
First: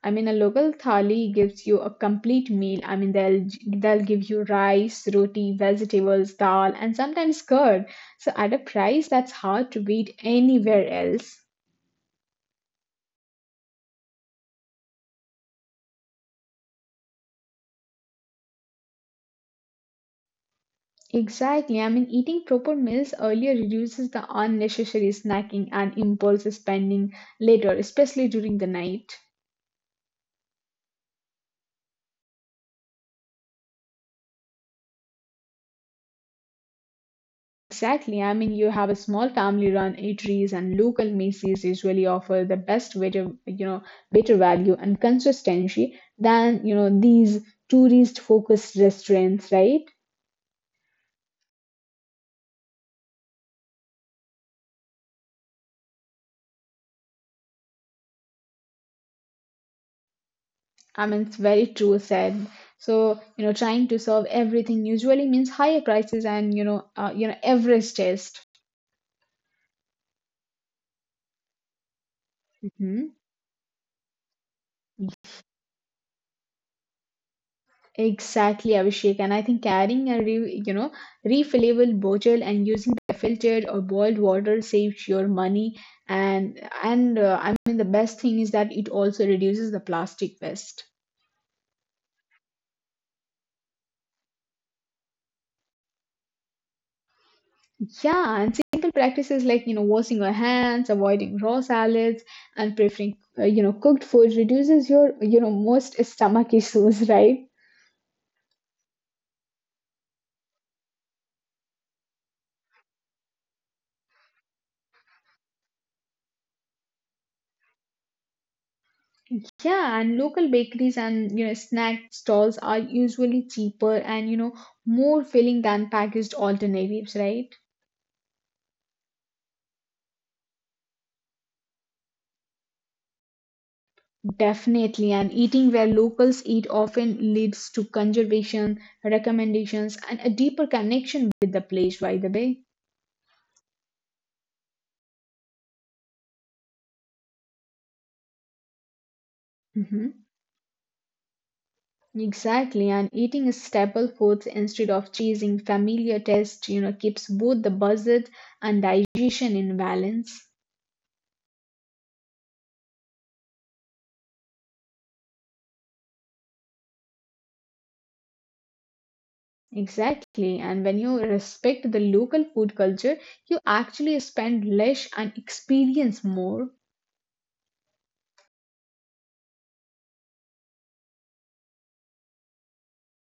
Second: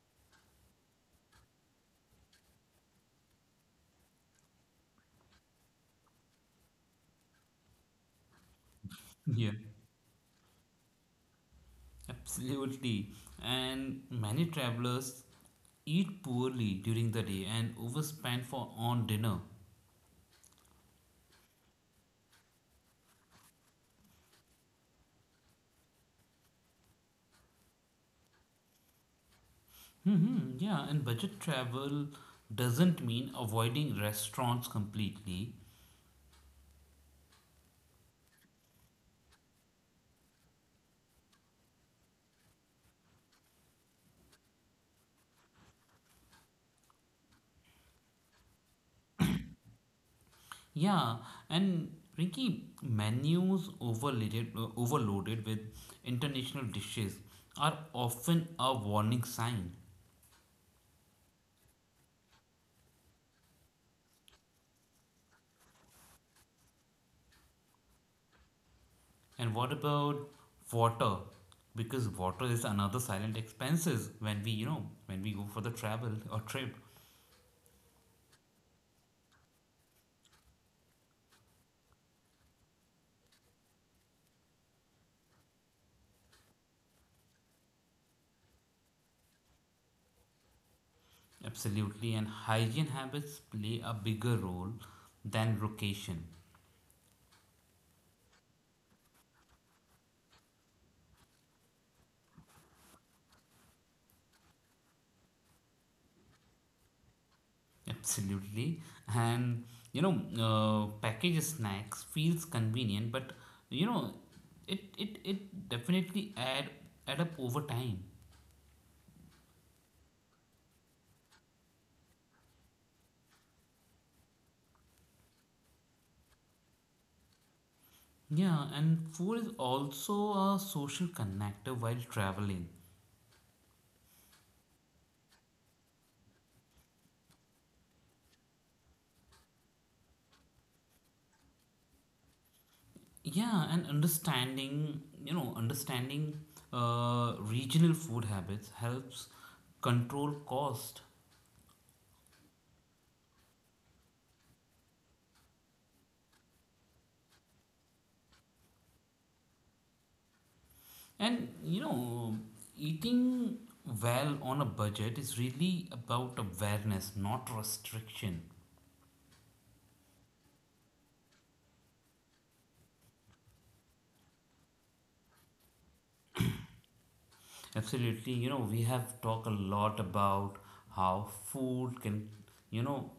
B: I mean, a local thali gives you a complete meal. I mean, they'll give you rice, roti, vegetables, dal, and sometimes curd. So at a price that's
A: Yeah,
B: hard to beat anywhere else.
A: absolutely. And many travelers eat poorly during the day and overspend for on dinner.
B: Exactly. I mean, eating proper meals earlier reduces the unnecessary snacking and impulse spending later, especially during the night.
A: Hmm, yeah, and budget travel doesn't mean avoiding restaurants completely.
B: Exactly. I mean, you have a small family-run eateries and local Macy's usually offer the best better, you know, better value and consistency than, you know, these tourist-focused restaurants, right?
A: Yeah, and Rinky, overloaded with international dishes are often a warning sign.
B: I mean, it's very true said. So, you know, trying to serve everything usually means higher prices and, you know, average taste.
A: And what about water? Because water is another
B: Hmm.
A: silent expenses when we, you know, when we go for the travel or trip.
B: Exactly, Abhishek. And I think carrying a you know refillable bottle and using the filtered or boiled water saves your money. And I mean the best thing is that it also reduces the plastic waste.
A: Absolutely. And hygiene habits play a bigger role than location.
B: Yeah, and simple practices like you know washing your hands, avoiding raw salads, and preferring you know cooked food reduces your you know most stomach issues, right?
A: Absolutely. And, you know, packaged snacks feels convenient, but, you know, it definitely add up over time.
B: Yeah, and local bakeries and you know snack stalls are usually cheaper and you know more filling than packaged alternatives, right?
A: Yeah, and food is also a social connector while traveling.
B: Definitely, and eating where locals eat often leads to conservation recommendations and a deeper connection with the place, by the way.
A: Yeah, and understanding regional food habits helps
B: Hmm.
A: control cost.
B: Exactly, and eating a staple foods instead of chasing familiar tastes, you know, keeps both the budget and digestion in balance.
A: And, you know, eating well on a budget is really about awareness, not restriction.
B: Exactly. And when you respect the local food culture, you actually spend less and experience more.
A: Absolutely, you know, we have talked a lot about how food can, you know,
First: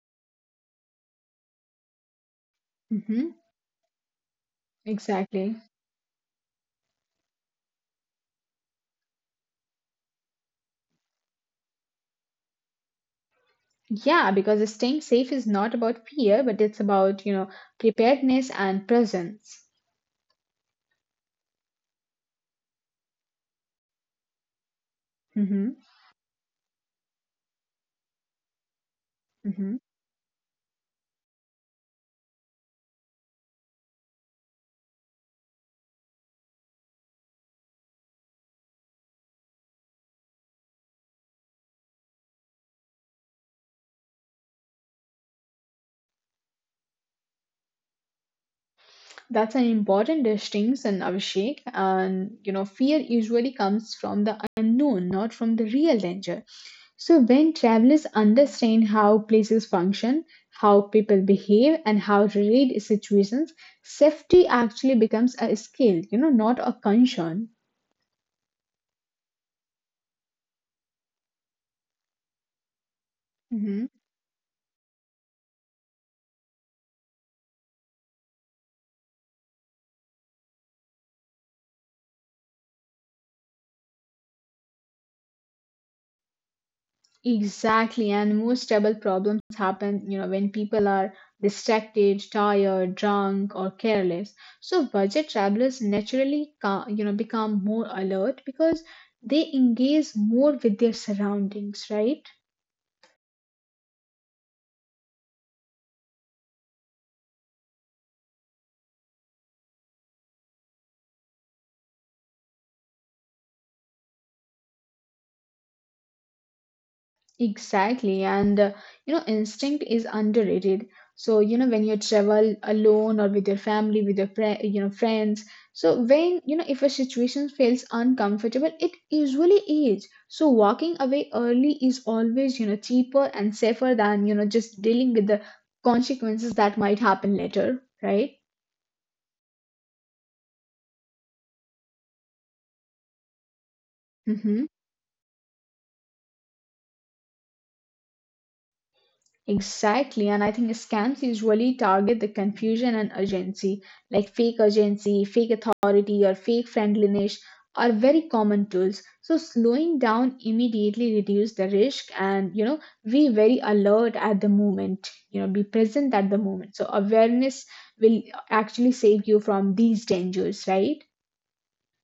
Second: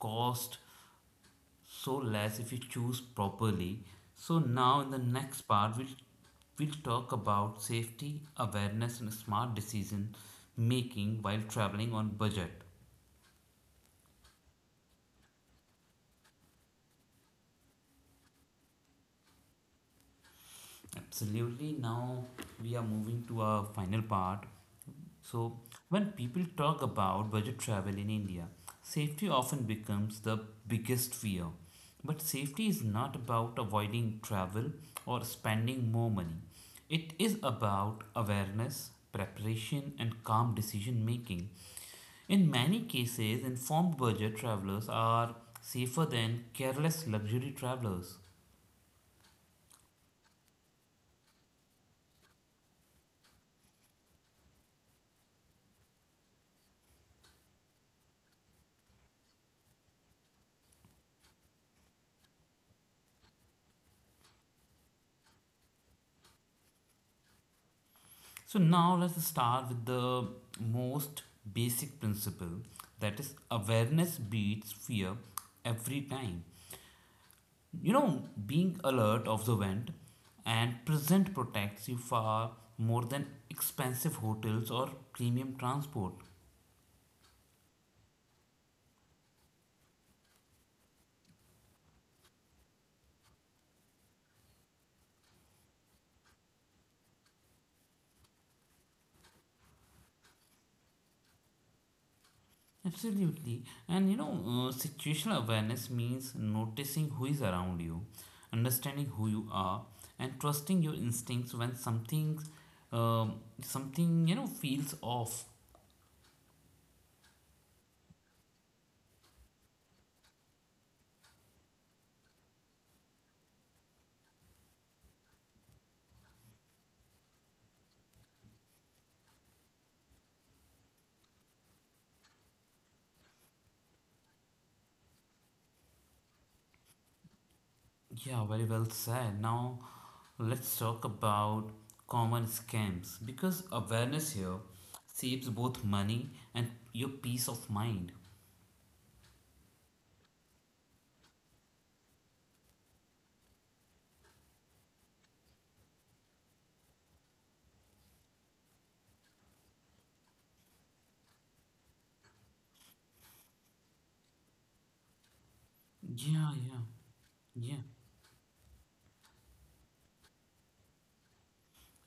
A: cost so less if you choose
B: Hmm.
A: properly. So now in the next
B: Exactly.
A: part we'll talk about safety awareness and smart decision making while traveling on budget.
B: Yeah, because staying safe is not about fear, but it's about, you know, preparedness and presence.
A: Absolutely. Now we are moving to our final part. So,
B: Hmm.
A: when people talk about budget travel in India, safety often
B: Hmm.
A: becomes the biggest fear. But safety is not about avoiding travel or spending more money. It is about awareness, preparation, and calm decision making. In many cases, informed budget travelers are safer than careless luxury travelers.
B: That's an important distinction, Abhishek. And you know, fear usually comes from the unknown, not from the real danger. So, when travelers understand how places function, how people behave, and how to read situations, safety actually becomes a skill, you know, not a concern.
A: So now let's start with the most basic principle, that is awareness beats fear every time. You know, being alert, observant, and present protects you far more than expensive hotels or premium transport.
B: Exactly, and most trouble problems happen, you know, when people are distracted, tired, drunk, or careless. So budget travelers naturally, you know, become more alert because they engage more with their surroundings, right?
A: Absolutely. And you know, situational awareness means noticing who is around you, understanding who you are, and trusting your instincts when something you know feels off.
B: Exactly, and you know, instinct is underrated. So, you know, when you travel alone or with your family, with your fri you know, friends, so when you know, if a situation feels uncomfortable, it usually is. So, walking away early is always, you know, cheaper and safer than, you know, just dealing with the consequences that might happen later, right?
A: Yeah, very well said. Now let's talk about common scams because awareness here
B: Mm-hmm.
A: saves both money and your peace of mind.
B: Exactly, and I think scams usually target the confusion and urgency, like fake urgency, fake authority, or fake friendliness are very common tools. So slowing down immediately reduce the risk and you know be very alert at the moment, you know, be present at the
A: Yeah,
B: moment.
A: yeah,
B: So awareness
A: yeah,
B: will actually save you from these dangers, right?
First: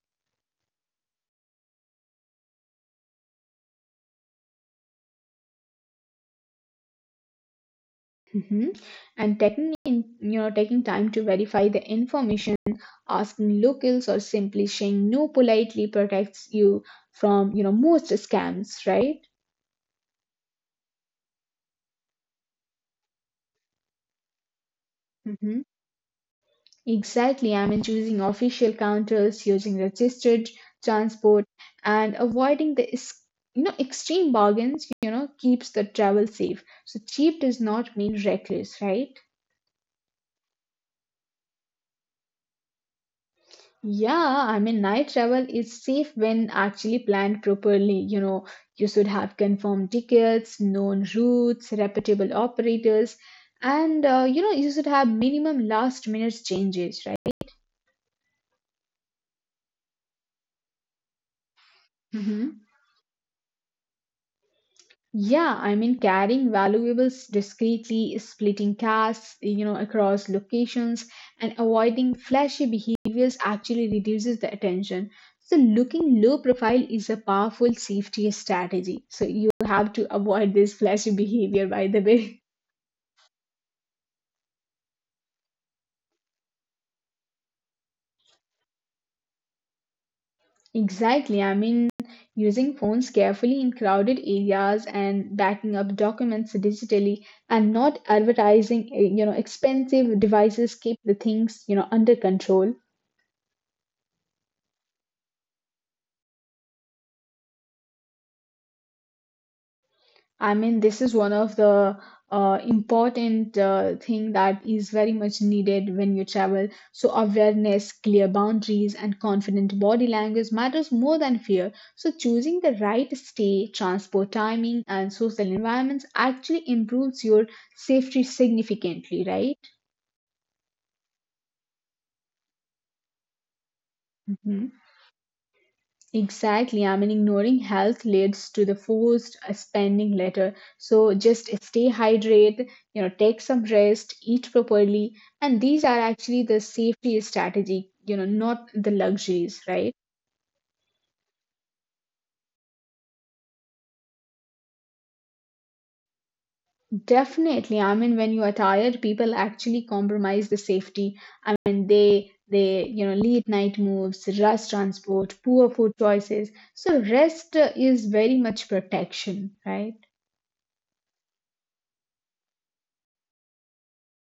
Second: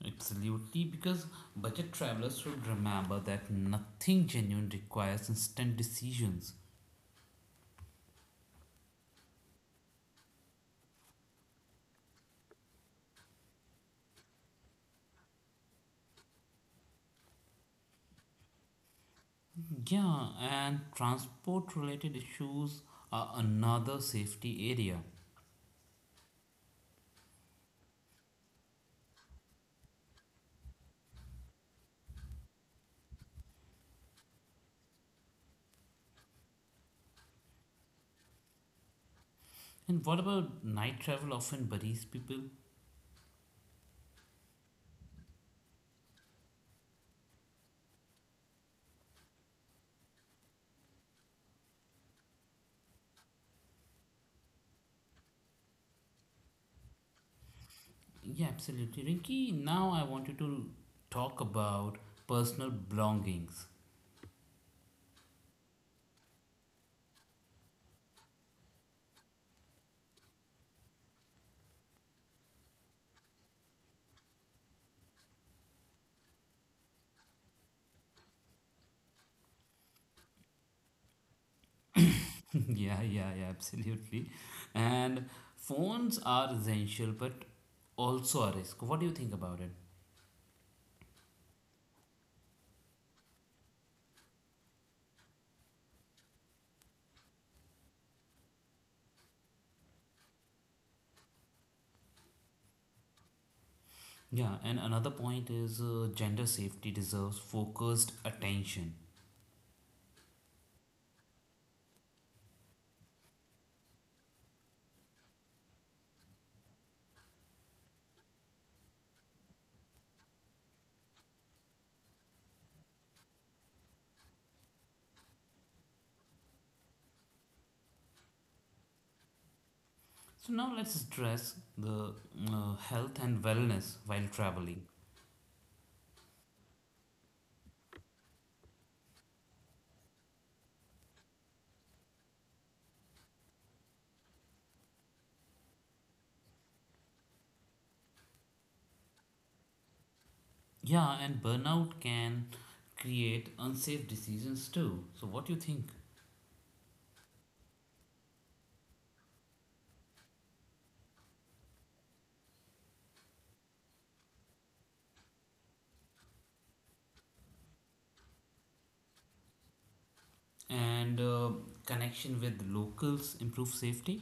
A: absolutely. Because budget travelers should remember that nothing genuine requires instant decisions.
B: Mhm. And taking in, you know taking time to verify the information, asking locals or simply saying no politely protects you from you know most scams, right?
A: Yeah, and transport related issues are another safety area.
B: Hmm. Exactly. I mean, choosing official counters, using registered transport, and avoiding the you know extreme bargains, you know, keeps the travel safe. So cheap does not mean reckless, right?
A: And what about night travel often buries people?
B: Yeah, I mean, night travel is safe when actually planned properly. You know, you should have confirmed tickets, known routes, reputable operators, and you know, you should have minimum last minute changes, right?
A: Yeah, absolutely. Rinky, now I wanted to talk about
B: Mhm.
A: personal belongings.
B: Yeah, I mean, carrying valuables discreetly, splitting tasks, you know, across locations, and avoiding flashy behaviors actually reduces the attention. So, looking low profile is a powerful safety strategy. So, you have to avoid this flashy behavior, by the way.
A: Yeah, absolutely. And phones are essential, but also a risk. What do you think about it?
B: Exactly. I mean, using phones carefully in crowded areas and backing up documents digitally and not advertising, you know, expensive devices keep the things, you know, under control.
A: Yeah, and another point is gender safety deserves focused attention.
B: I mean, this is one of the important thing that is very much needed when you travel. So awareness, clear boundaries, and confident body language matters more than fear. So choosing the right stay, transport timing, and social environments actually improves your safety significantly, right?
A: So now let's address the health and wellness while
B: Mhm.
A: traveling.
B: Exactly. I mean, ignoring health leads to the forced spending later. So just stay hydrated, you know, take some rest, eat properly. And these are actually the safety strategy, you know, not the luxuries, right?
A: Yeah, and burnout can create unsafe decisions too. So what do you think?
B: Definitely. I mean, when you are tired, people actually compromise the safety. I mean, they you know late night moves rush transport poor food choices so rest is very much protection, right?
A: And connection with locals improve safety,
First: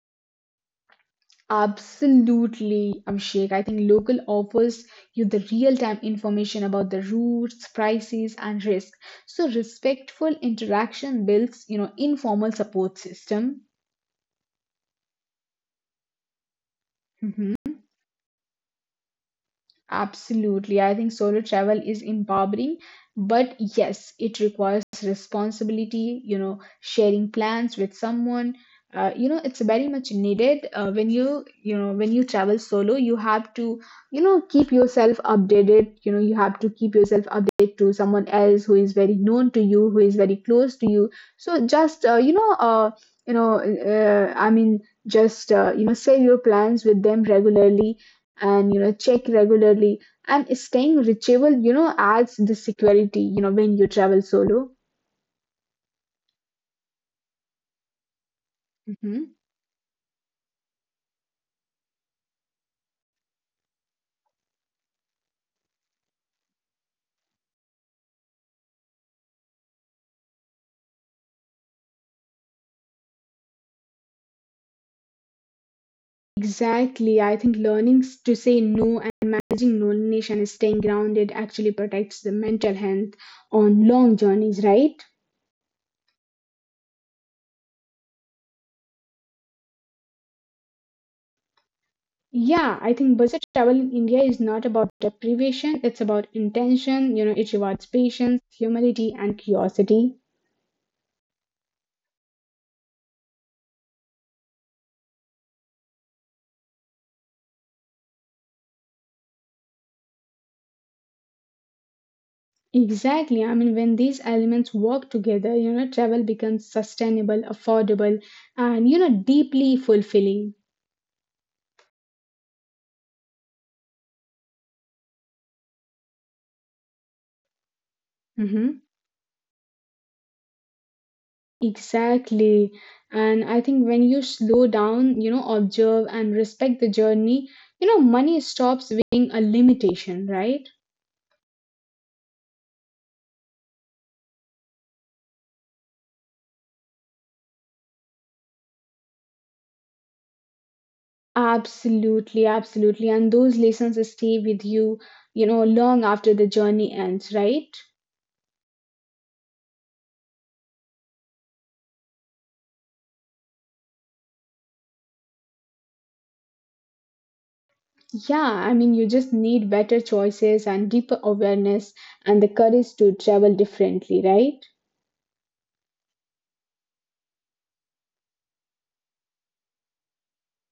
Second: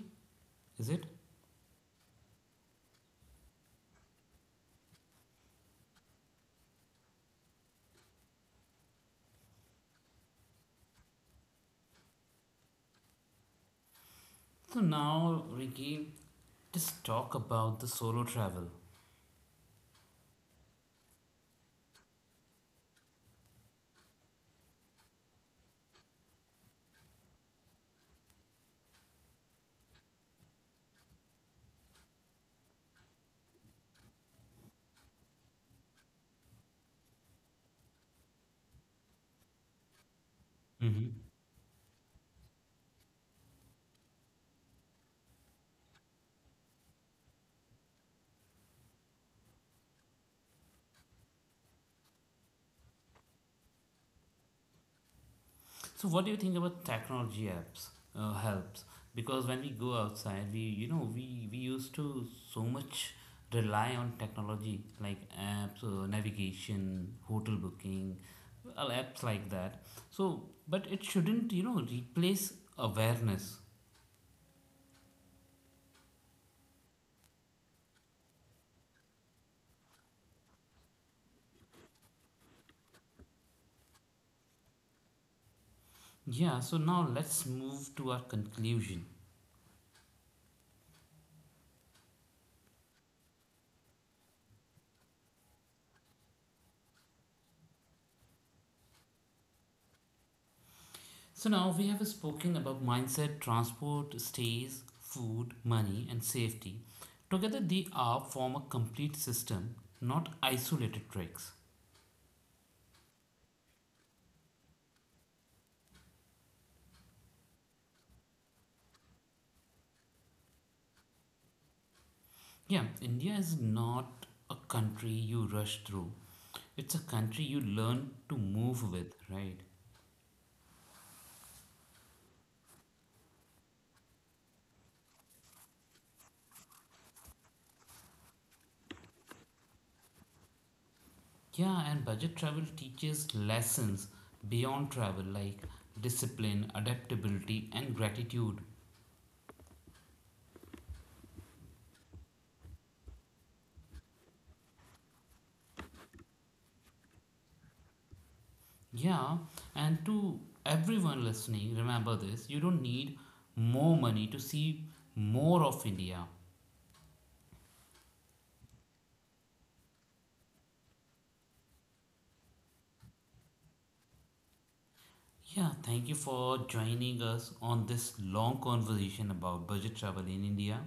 A: is it?
B: Absolutely, Abhishek. I think local offers you the real-time information about the routes, prices, and risk. So respectful interaction builds, you know, informal support system.
A: So now Ricky, just talk about
B: Mhm.
A: the solo travel.
B: Absolutely. I think solo travel is empowering, but yes, it requires responsibility, you know, sharing plans with someone. You know, it's very much needed when you know, when you travel solo, you have to, you know, keep yourself updated. You know, you have to keep yourself updated to someone else who is very known to you, who is very close to
A: Hmm,
B: you. So just, you know, I mean, just, you know, share your plans with them regularly and you know check regularly and staying reachable you know adds the security you know when you travel solo.
A: so what do you think about technology apps helps?
B: Hmm.
A: Because when we go outside we you know we used to so much rely on technology like apps, navigation, hotel booking, well, apps like that. So but it shouldn't you know replace awareness.
B: Exactly, I think learning to say no and managing loneliness and staying grounded actually protects the mental health on long journeys, right?
A: Yeah, so now let's move to our conclusion.
B: Yeah, I think budget travel in India is not about deprivation, it's about intention, you know, it rewards patience, humility and curiosity.
A: So now we have spoken about mindset, transport, stays, food, money, and safety. Together, they are form a complete system, not isolated tricks.
B: Exactly. I mean, when these elements work together, you know, travel becomes sustainable, affordable, and, you know, deeply fulfilling.
A: Yeah, India is not a country you rush through. It's a country you learn to move
B: Hmm.
A: with, right?
B: Exactly. And I think when you slow down, you know, observe and respect the journey, you know, money stops being a limitation, right?
A: Yeah, and budget travel teaches lessons beyond travel like discipline, adaptability, and gratitude.
B: Absolutely, absolutely. And those lessons stay with you, you know, long after the journey ends, right?
A: Yeah, and to everyone listening, remember this, you don't need more money to see more of India.
B: Yeah, I mean, you just need better choices and deeper awareness and the courage to travel differently, right?
A: Yeah, thank you for joining us on this long conversation about budget travel in India.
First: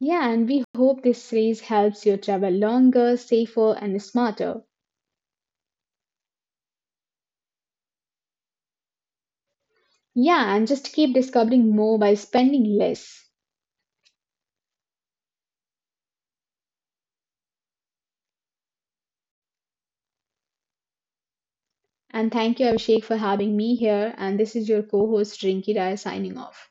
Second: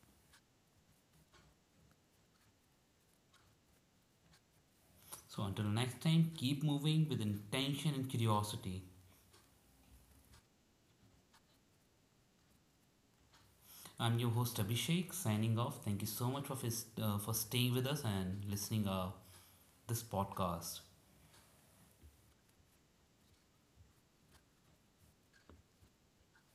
B: Yeah, and we hope this series helps you travel longer, safer, and smarter.
A: So, until next time, keep moving with intention and curiosity.
B: Yeah, and just keep discovering more by spending less.
A: I'm your host Abhishek, signing off. Thank you so much for staying with us and listening this podcast.
B: And thank you, Abhishek, for having me here. And this is your co host, Rinki Raya, signing off.